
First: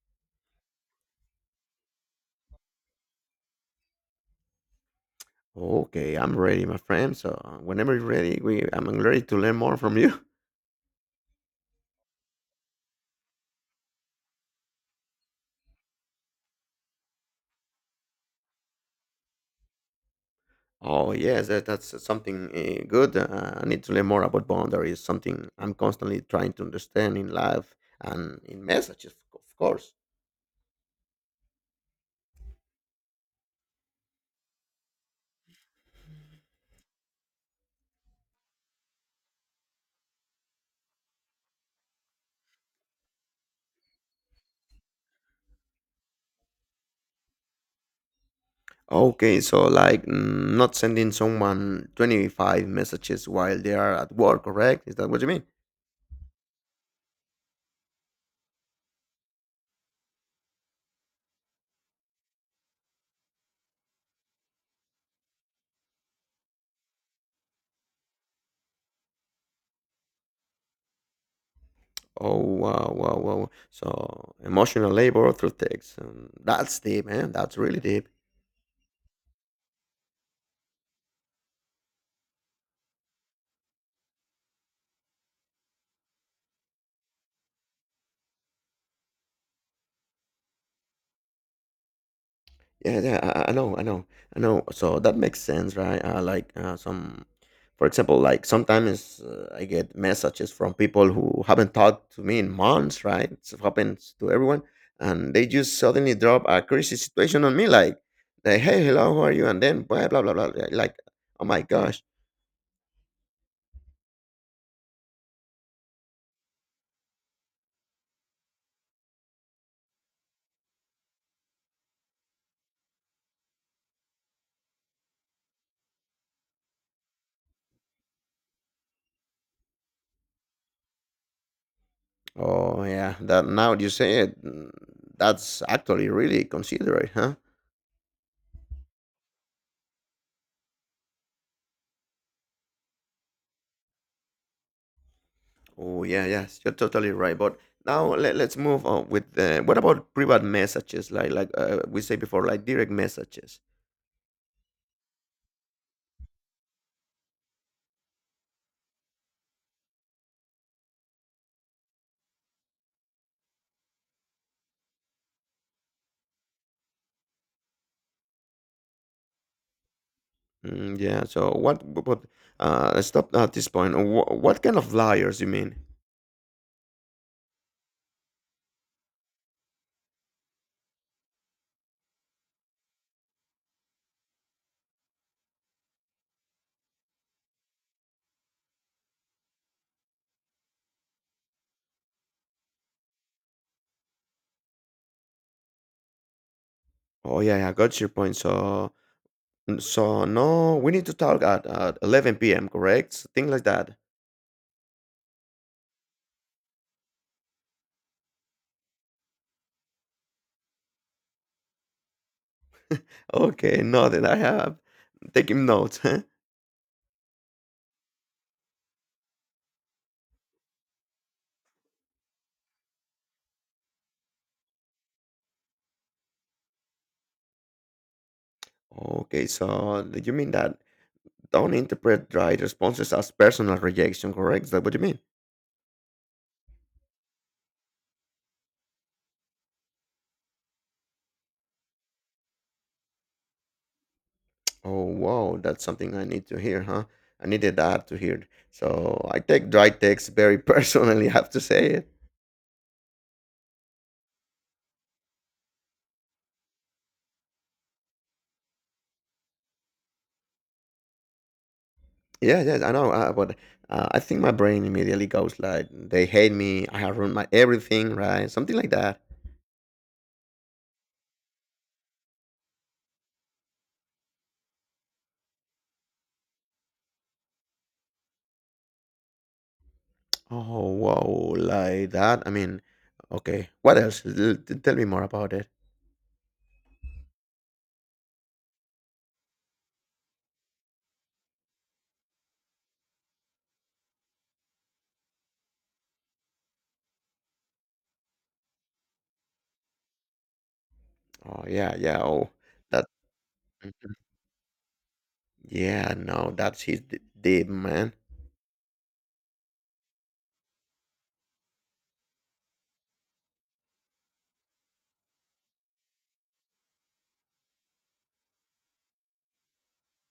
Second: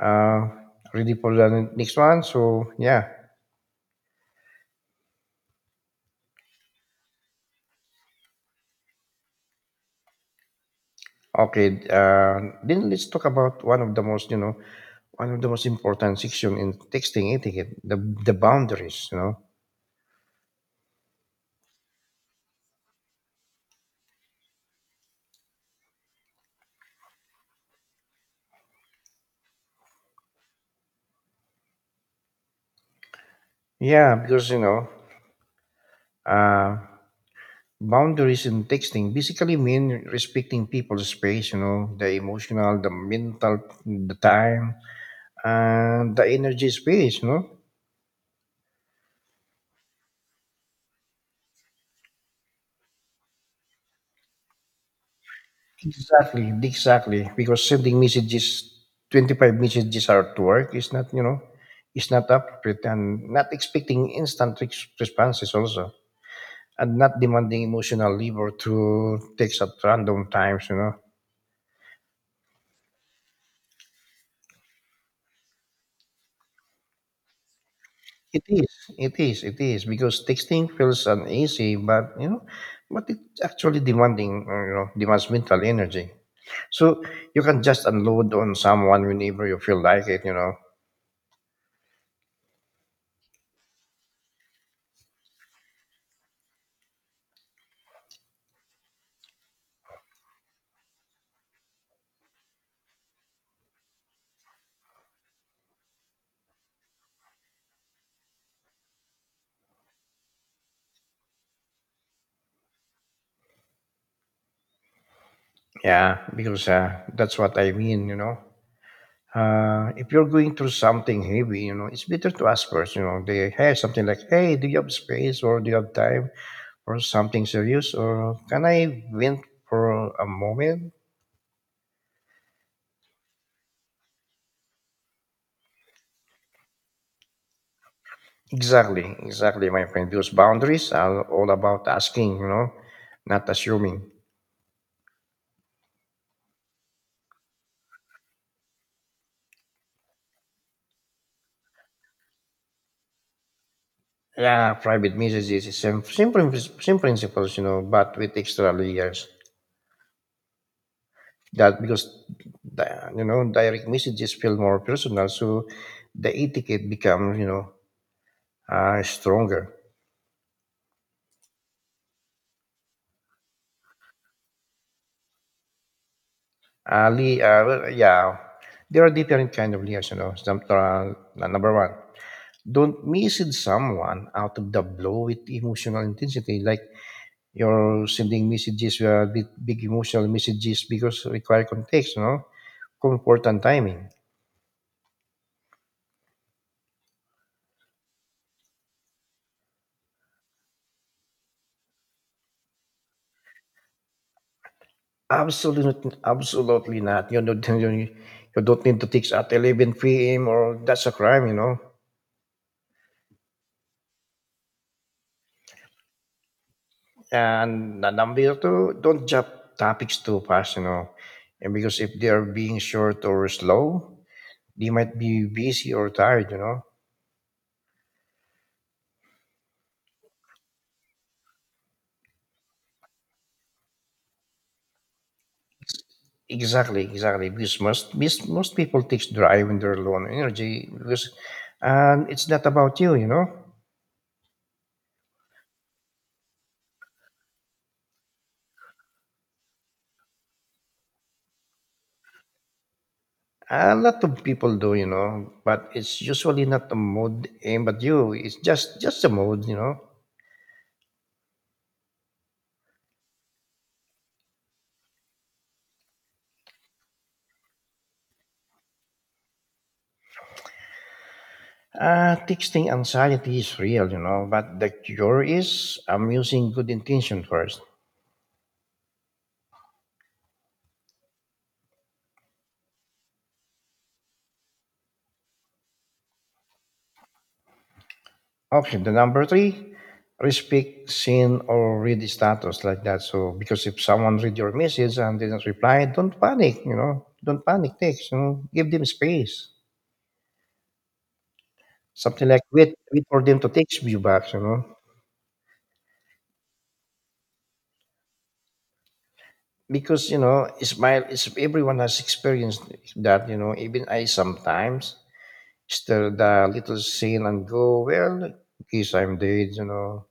Speaker 1: uh, ready for the next one. So yeah.
Speaker 2: Okay, I'm ready, my friend. So whenever you're ready, we I'm ready to learn more from you.
Speaker 1: Okay, then let's talk about one of the most important section in texting etiquette, the boundaries, you know.
Speaker 2: Oh yes, that's something good. I need to learn more about boundaries. Something I'm constantly trying to understand in life and in messages, of course.
Speaker 1: Yeah, because you know, uh, boundaries in texting basically mean respecting people's space, you know, the emotional, the mental, the time, and the energy space, you know.
Speaker 2: Okay, so like mm, not sending someone 25 messages while they are at work, correct? Is that what you mean?
Speaker 1: Exactly, exactly. Because 25 messages are to work is not, you know, is not appropriate, and not expecting instant responses also, and not demanding emotional labor through text at random times, you know.
Speaker 2: Oh wow, wow, wow. So emotional labor through text. That's deep, man. That's really deep.
Speaker 1: It is, it is, because texting feels uneasy, but, you know, but it's actually demanding, demands mental energy. So you can just unload on someone whenever you feel like it, you know.
Speaker 2: Yeah, yeah, I know. So that makes sense, right? For example, like sometimes I get messages from people who haven't talked to me in months, right? It happens to everyone, and they just suddenly drop a crazy situation on me, "Hey, hello, how are you?" And then blah blah blah blah, like, oh my gosh,
Speaker 1: Yeah, because that's what I mean, you know. If you're going through something heavy, you know, it's better to ask first, you know, they have something like, hey, do you have space or do you have time or something serious, or can I vent for a moment?
Speaker 2: oh yeah, that now you say it, mm, that's actually really considerate, huh?
Speaker 1: Exactly, exactly, my friend. Those boundaries are all about asking, you know, not assuming.
Speaker 2: Oh yeah, yes, you're totally right. But now let's move on with what about private messages? We say before, like direct messages.
Speaker 1: Yeah, private messages is same, same principles, you know, but with extra layers. That because, you know, direct messages feel more personal, so the etiquette becomes, you know, stronger.
Speaker 2: Mm, yeah. So what? Let's stop at this point. What kind of liars you mean?
Speaker 1: Well, yeah, there are different kind of liars. You know, some, number one, don't message someone out of the blue with emotional intensity, like you're sending messages with big emotional messages because require context. You know, comfort and timing.
Speaker 2: Oh yeah, yeah, I got your point. So so no, we need to talk at 11 p.m. Correct? Thing like that.
Speaker 1: Absolutely, absolutely not. You don't, you don't need to text at 11 p.m. or that's a crime. You know.
Speaker 2: Okay, no, then I have taking notes.
Speaker 1: And the number two, don't jump topics too fast, you know, and because if they are being short or slow, they might be busy or tired, you know.
Speaker 2: Okay, so you mean that don't interpret dry responses as personal rejection? Correct? Is that what you mean?
Speaker 1: Exactly, exactly. Because most people takes drive when they're low on energy because, and it's not about you, you know.
Speaker 2: Oh, wow, that's something I need to hear, huh? I needed that to hear. So I take dry text very personally, I have to say it.
Speaker 1: A lot of people do, you know, but it's usually not the mood aimed at you. It's just the mood, you know.
Speaker 2: Yeah, yes, I know, but I think my brain immediately goes like, they hate me, I have ruined my everything, right? Something like that.
Speaker 1: Texting anxiety is real, you know, but the cure is I'm using good intention first.
Speaker 2: Oh, wow, like that? I mean, okay, what else? Tell me more about it.
Speaker 1: Okay, the number three, respect seen or read the status like that. So because if someone read your message and didn't reply, don't panic, you know. Don't panic text, you know. Give them space.
Speaker 2: Oh, yeah, yeah,
Speaker 1: Something
Speaker 2: oh,
Speaker 1: like
Speaker 2: that,
Speaker 1: wait for them to text
Speaker 2: mhm.
Speaker 1: you back, you know.
Speaker 2: Yeah, no, that's his deep, man.
Speaker 1: Because you know, smile is everyone has experienced that, you know, even I sometimes stir the little scene and go, well, in case I'm dead, you know.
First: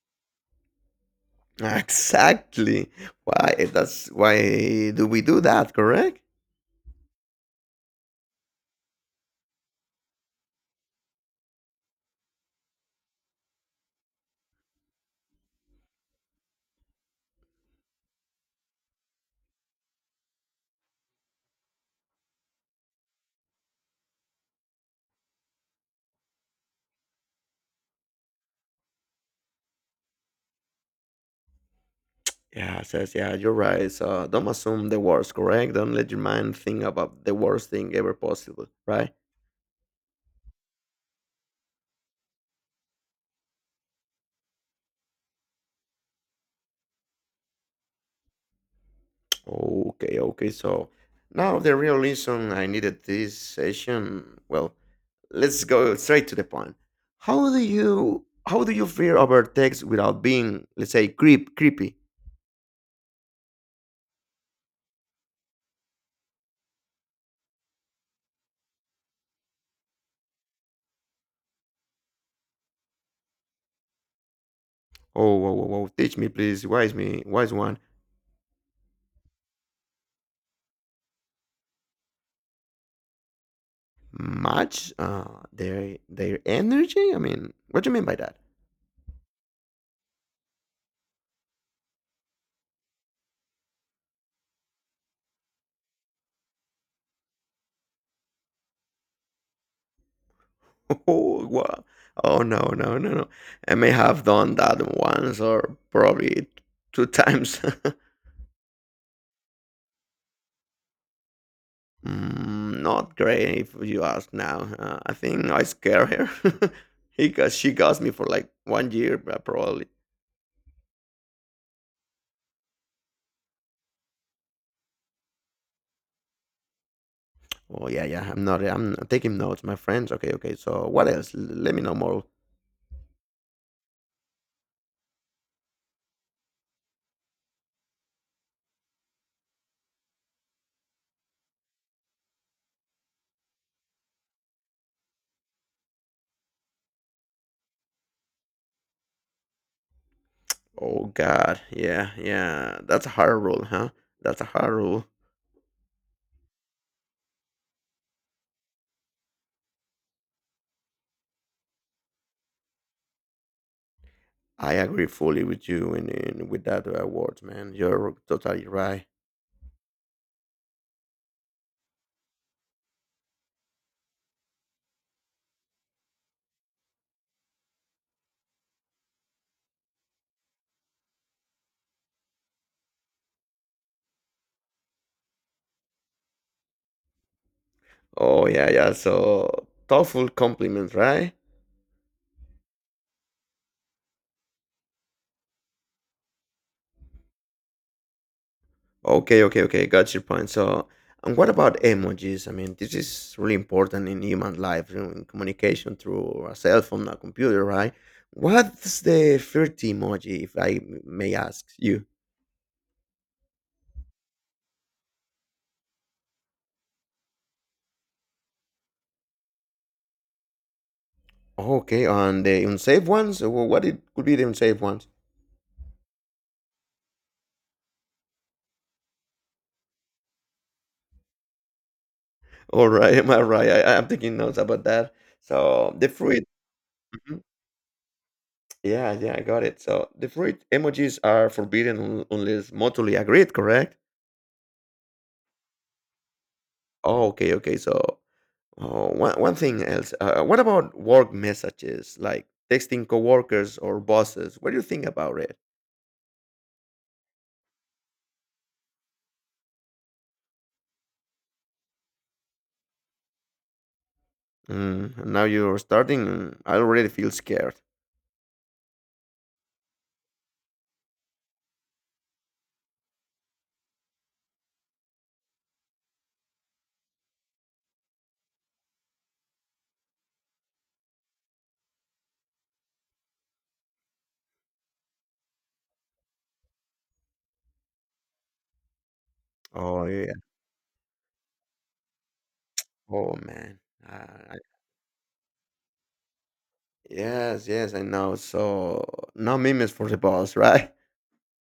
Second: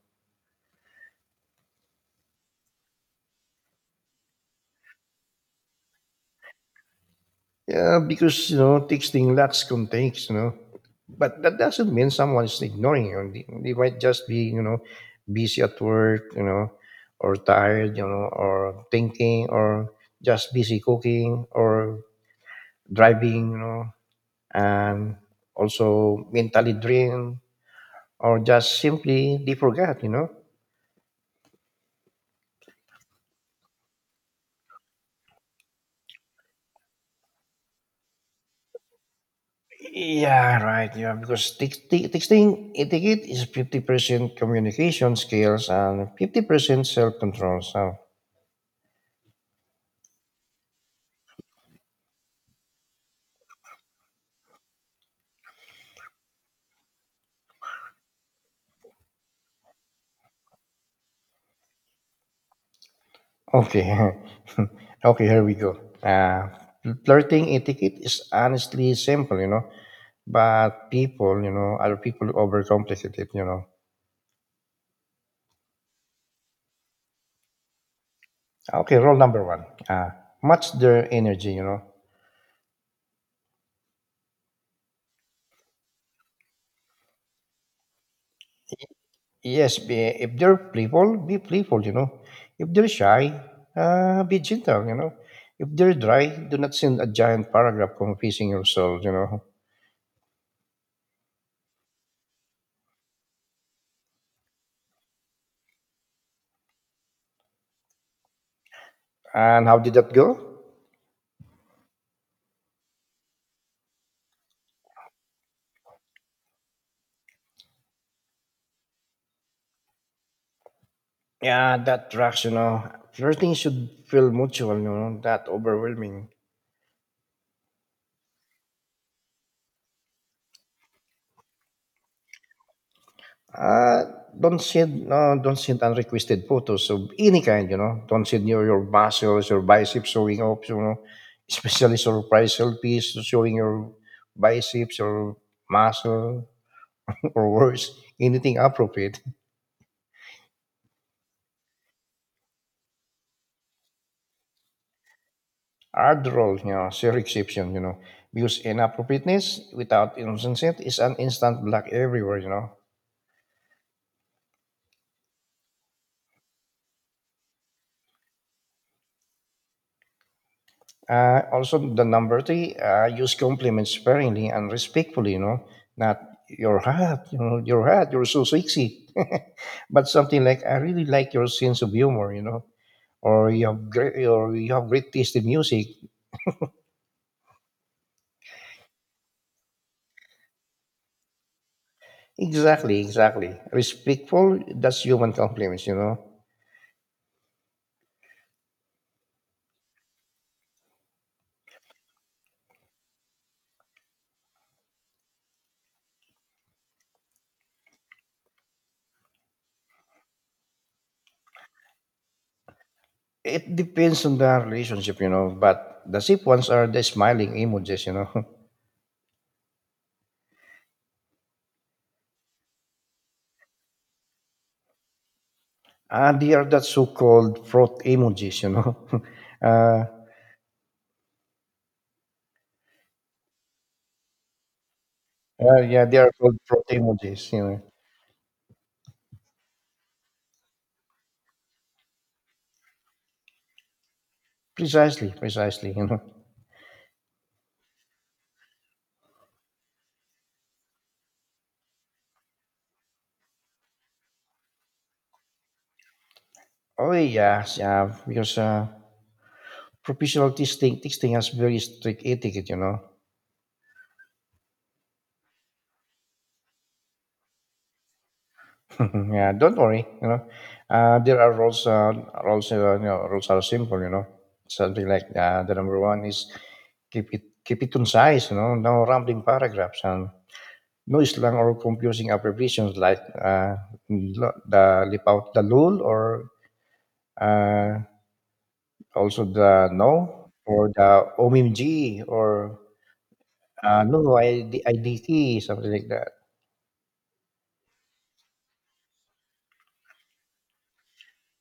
Speaker 2: Exactly. Why do we do that, correct?
Speaker 1: Yeah, because you know texting lacks context, you know. But that doesn't mean someone is ignoring you. They might just be, busy at work, or tired, or thinking, or just busy cooking or driving, and also mentally drained, or just simply they forgot.
Speaker 2: Yeah, you're right. So don't assume the worst, correct? Don't let your mind think about the worst thing ever possible, right?
Speaker 1: Yeah, right. Yeah, because texting etiquette is 50% communication skills and 50% self control. So
Speaker 2: Okay, okay. So now the real reason I needed this session, well, let's go straight to the point. How do you fear over text without being, let's say, creepy?
Speaker 1: okay. Okay, here we go. Flirting etiquette is honestly simple, but people, other people overcomplicate it.
Speaker 2: Oh, whoa, whoa, whoa. Teach me, please, wise me, wise one.
Speaker 1: Okay, rule number one, match their energy.
Speaker 2: Match their their energy? I mean, what do you mean by that?
Speaker 1: Yes, be, if they're playful, be playful. If they're shy, be gentle. If they're dry, do not send a giant paragraph confessing yourself.
Speaker 2: Oh, wow. Oh no, no, no, no. I may have done that once or probably two times.
Speaker 1: And how did that go?
Speaker 2: Mm, not great if you ask now. I think I scared her because she got me for like 1 year probably.
Speaker 1: Yeah, that tracks. Flirting should feel mutual, that overwhelming.
Speaker 2: Oh yeah, yeah. I'm not. I'm taking notes, my friends. Okay, okay. So what else? Let me know more.
Speaker 1: Uh, don't send, no, don't send unrequested photos of any kind. Don't send your muscles, your biceps showing up. Especially surprise selfies showing your biceps or muscle or worse, anything appropriate.
Speaker 2: Oh God, yeah, yeah. That's a hard rule, huh? That's a hard rule.
Speaker 1: After all, sheer exception. Because inappropriateness without innocent consent is an instant black everywhere.
Speaker 2: I agree fully with you in with that award, man. You're totally right.
Speaker 1: Also, the number three, use compliments sparingly and respectfully, not your hat, your hat, you're so sexy. But something like, I really like your sense of humor, or you have great, or you have great taste in music.
Speaker 2: Oh yeah, yeah. So thoughtful compliment, right?
Speaker 1: Exactly, exactly. Respectful, that's human compliments.
Speaker 2: Okay, okay, okay. Got your point. So, and what about emojis? I mean, this is really important in human life, you know, in communication through a cell phone, a computer, right? What's the third emoji, if I may ask you?
Speaker 1: It depends on the relationship, but the safe ones are the smiling emojis.
Speaker 2: Okay, and the unsafe ones. What it could be the unsafe ones?
Speaker 1: And they are that so-called fraud emojis. uh,
Speaker 2: All right, am I right? I'm taking notes about that. So
Speaker 1: Yeah,
Speaker 2: the
Speaker 1: they are
Speaker 2: fruit.
Speaker 1: called
Speaker 2: Mm-hmm.
Speaker 1: proteinogenics.
Speaker 2: Yeah, yeah, I got it. So the fruit emojis are forbidden unless mutually agreed, correct?
Speaker 1: Precisely, precisely.
Speaker 2: Oh, okay, okay. So one thing else. What about work messages, like texting coworkers or bosses? What do you think about it?
Speaker 1: Oh yes, yeah, because professional testing has very strict etiquette.
Speaker 2: Mm, now you're starting. Mm, I already feel scared.
Speaker 1: Yeah, don't worry. There are rules, rules, rules are simple. Something like the number one is keep it concise. No rambling paragraphs and no slang or confusing abbreviations like the leap out the lul or uh, also the
Speaker 2: Oh yeah.
Speaker 1: no or the OMG or
Speaker 2: Oh man.
Speaker 1: no
Speaker 2: Uh, I-
Speaker 1: ID, IDT something like that.
Speaker 2: yes, yes, I know. So no memes for the boss, right?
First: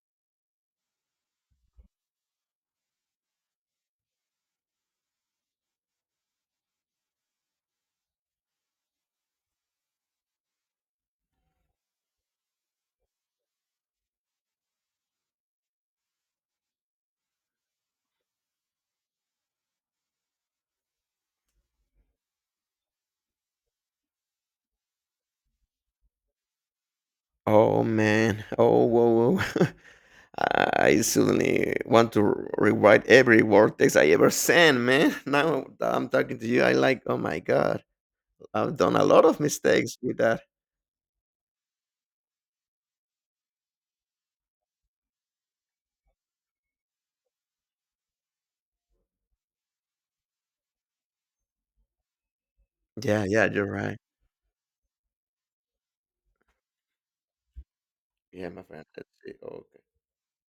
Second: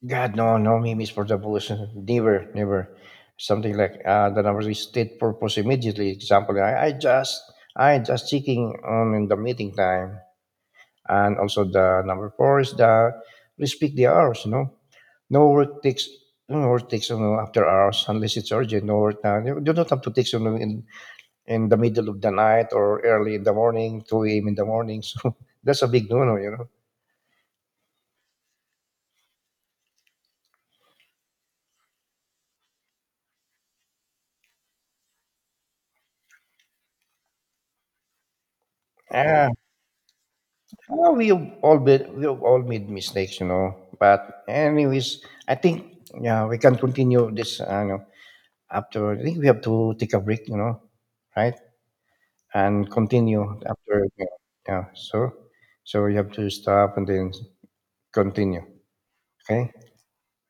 Speaker 1: God no, no meme for the bullish. Never, never something like the number is state purpose immediately. Example, I just checking on in the meeting time, and also the number four is the respect the hours. You know, no work takes after hours unless it's urgent. No work now you do not have to take, in the middle of the night or early in the morning, 2 a.m. in the morning. So that's a big no-no.
Speaker 2: Oh man. Oh whoa, whoa. I suddenly want to rewrite every word text I ever sent, man. Now that I'm talking to you, I like, oh my god, I've done a lot of
Speaker 1: Yeah,
Speaker 2: mistakes with that.
Speaker 1: well, we've all made mistakes, But anyways, I think yeah, we can continue this. After, I think we have to take a break, right, and
Speaker 2: Yeah, yeah,
Speaker 1: continue
Speaker 2: you're right.
Speaker 1: after. Yeah, yeah. So you have to stop and then
Speaker 2: Yeah, my
Speaker 1: continue.
Speaker 2: friend. Let's see.
Speaker 1: Okay.
Speaker 2: Okay.